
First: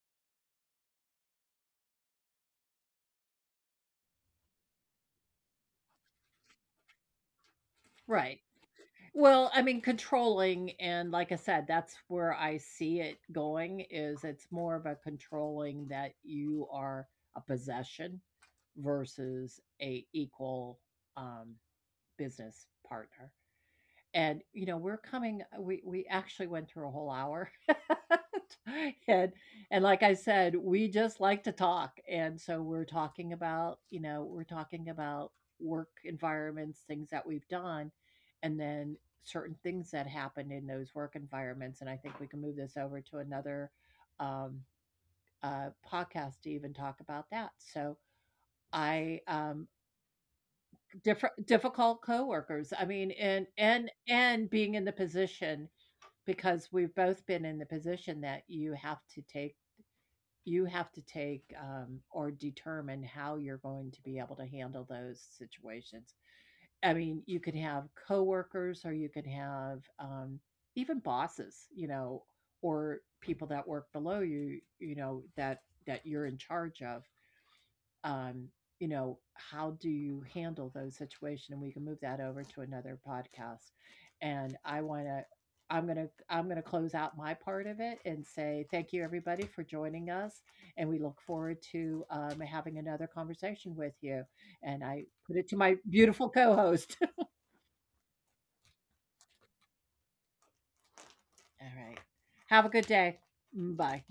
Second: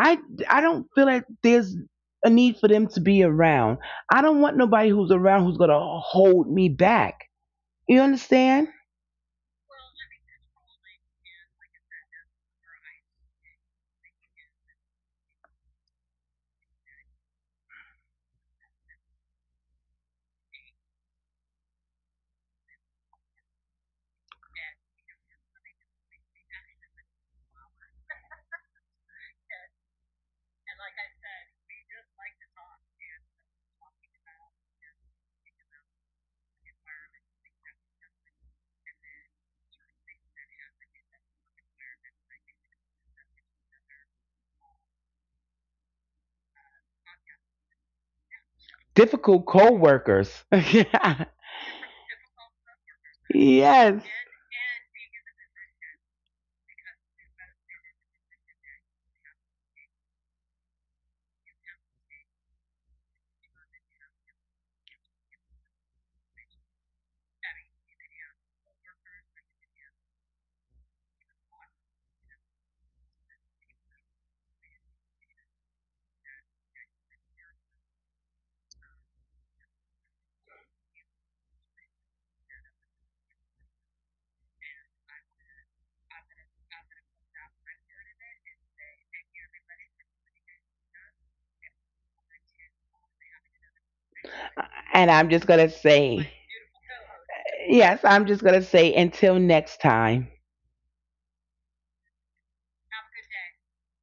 [SPEAKER 2] i i don't feel that there's a need for them to be around. I don't want nobody who's around who's gonna hold me back. You
[SPEAKER 1] right.
[SPEAKER 2] understand?
[SPEAKER 1] Well, I mean, controlling, and like I said, that's where I see it going is it's more of a controlling that you are a possession versus a equal, um, business partner. And, you know, we're coming uh, we we actually went through a whole hour. [LAUGHS] And and like I said, we just like to talk. And so we're talking about, you know, we're talking about work environments, things that we've done, and then certain things that happened in those work environments. And I think we can move this over to another um, uh, podcast to even talk about that. So I
[SPEAKER 2] Difficult
[SPEAKER 1] um,
[SPEAKER 2] co-workers. [LAUGHS]
[SPEAKER 1] different difficult coworkers. I mean, and and
[SPEAKER 2] Yes,
[SPEAKER 1] and being in the position, because we've both been in the position that you have to take you have to take, um, or determine how you're going to be able to handle those situations. I mean, you could have coworkers, or you could have, um, even bosses, you know, or people that work below you, you know, that that you're in charge of, um, you know, how do you handle those situations? And we can move that over to another podcast. And I want to. I'm gonna I'm gonna close out my part of it and say thank you everybody for joining us, and we look forward to, um, having another conversation with you. And I
[SPEAKER 2] and i'm
[SPEAKER 1] put it
[SPEAKER 2] just
[SPEAKER 1] to
[SPEAKER 2] gonna
[SPEAKER 1] my beautiful
[SPEAKER 2] say
[SPEAKER 1] co-host. [LAUGHS]
[SPEAKER 2] yes I'm just gonna say until next time.
[SPEAKER 1] All right, have a good day. Mm, bye.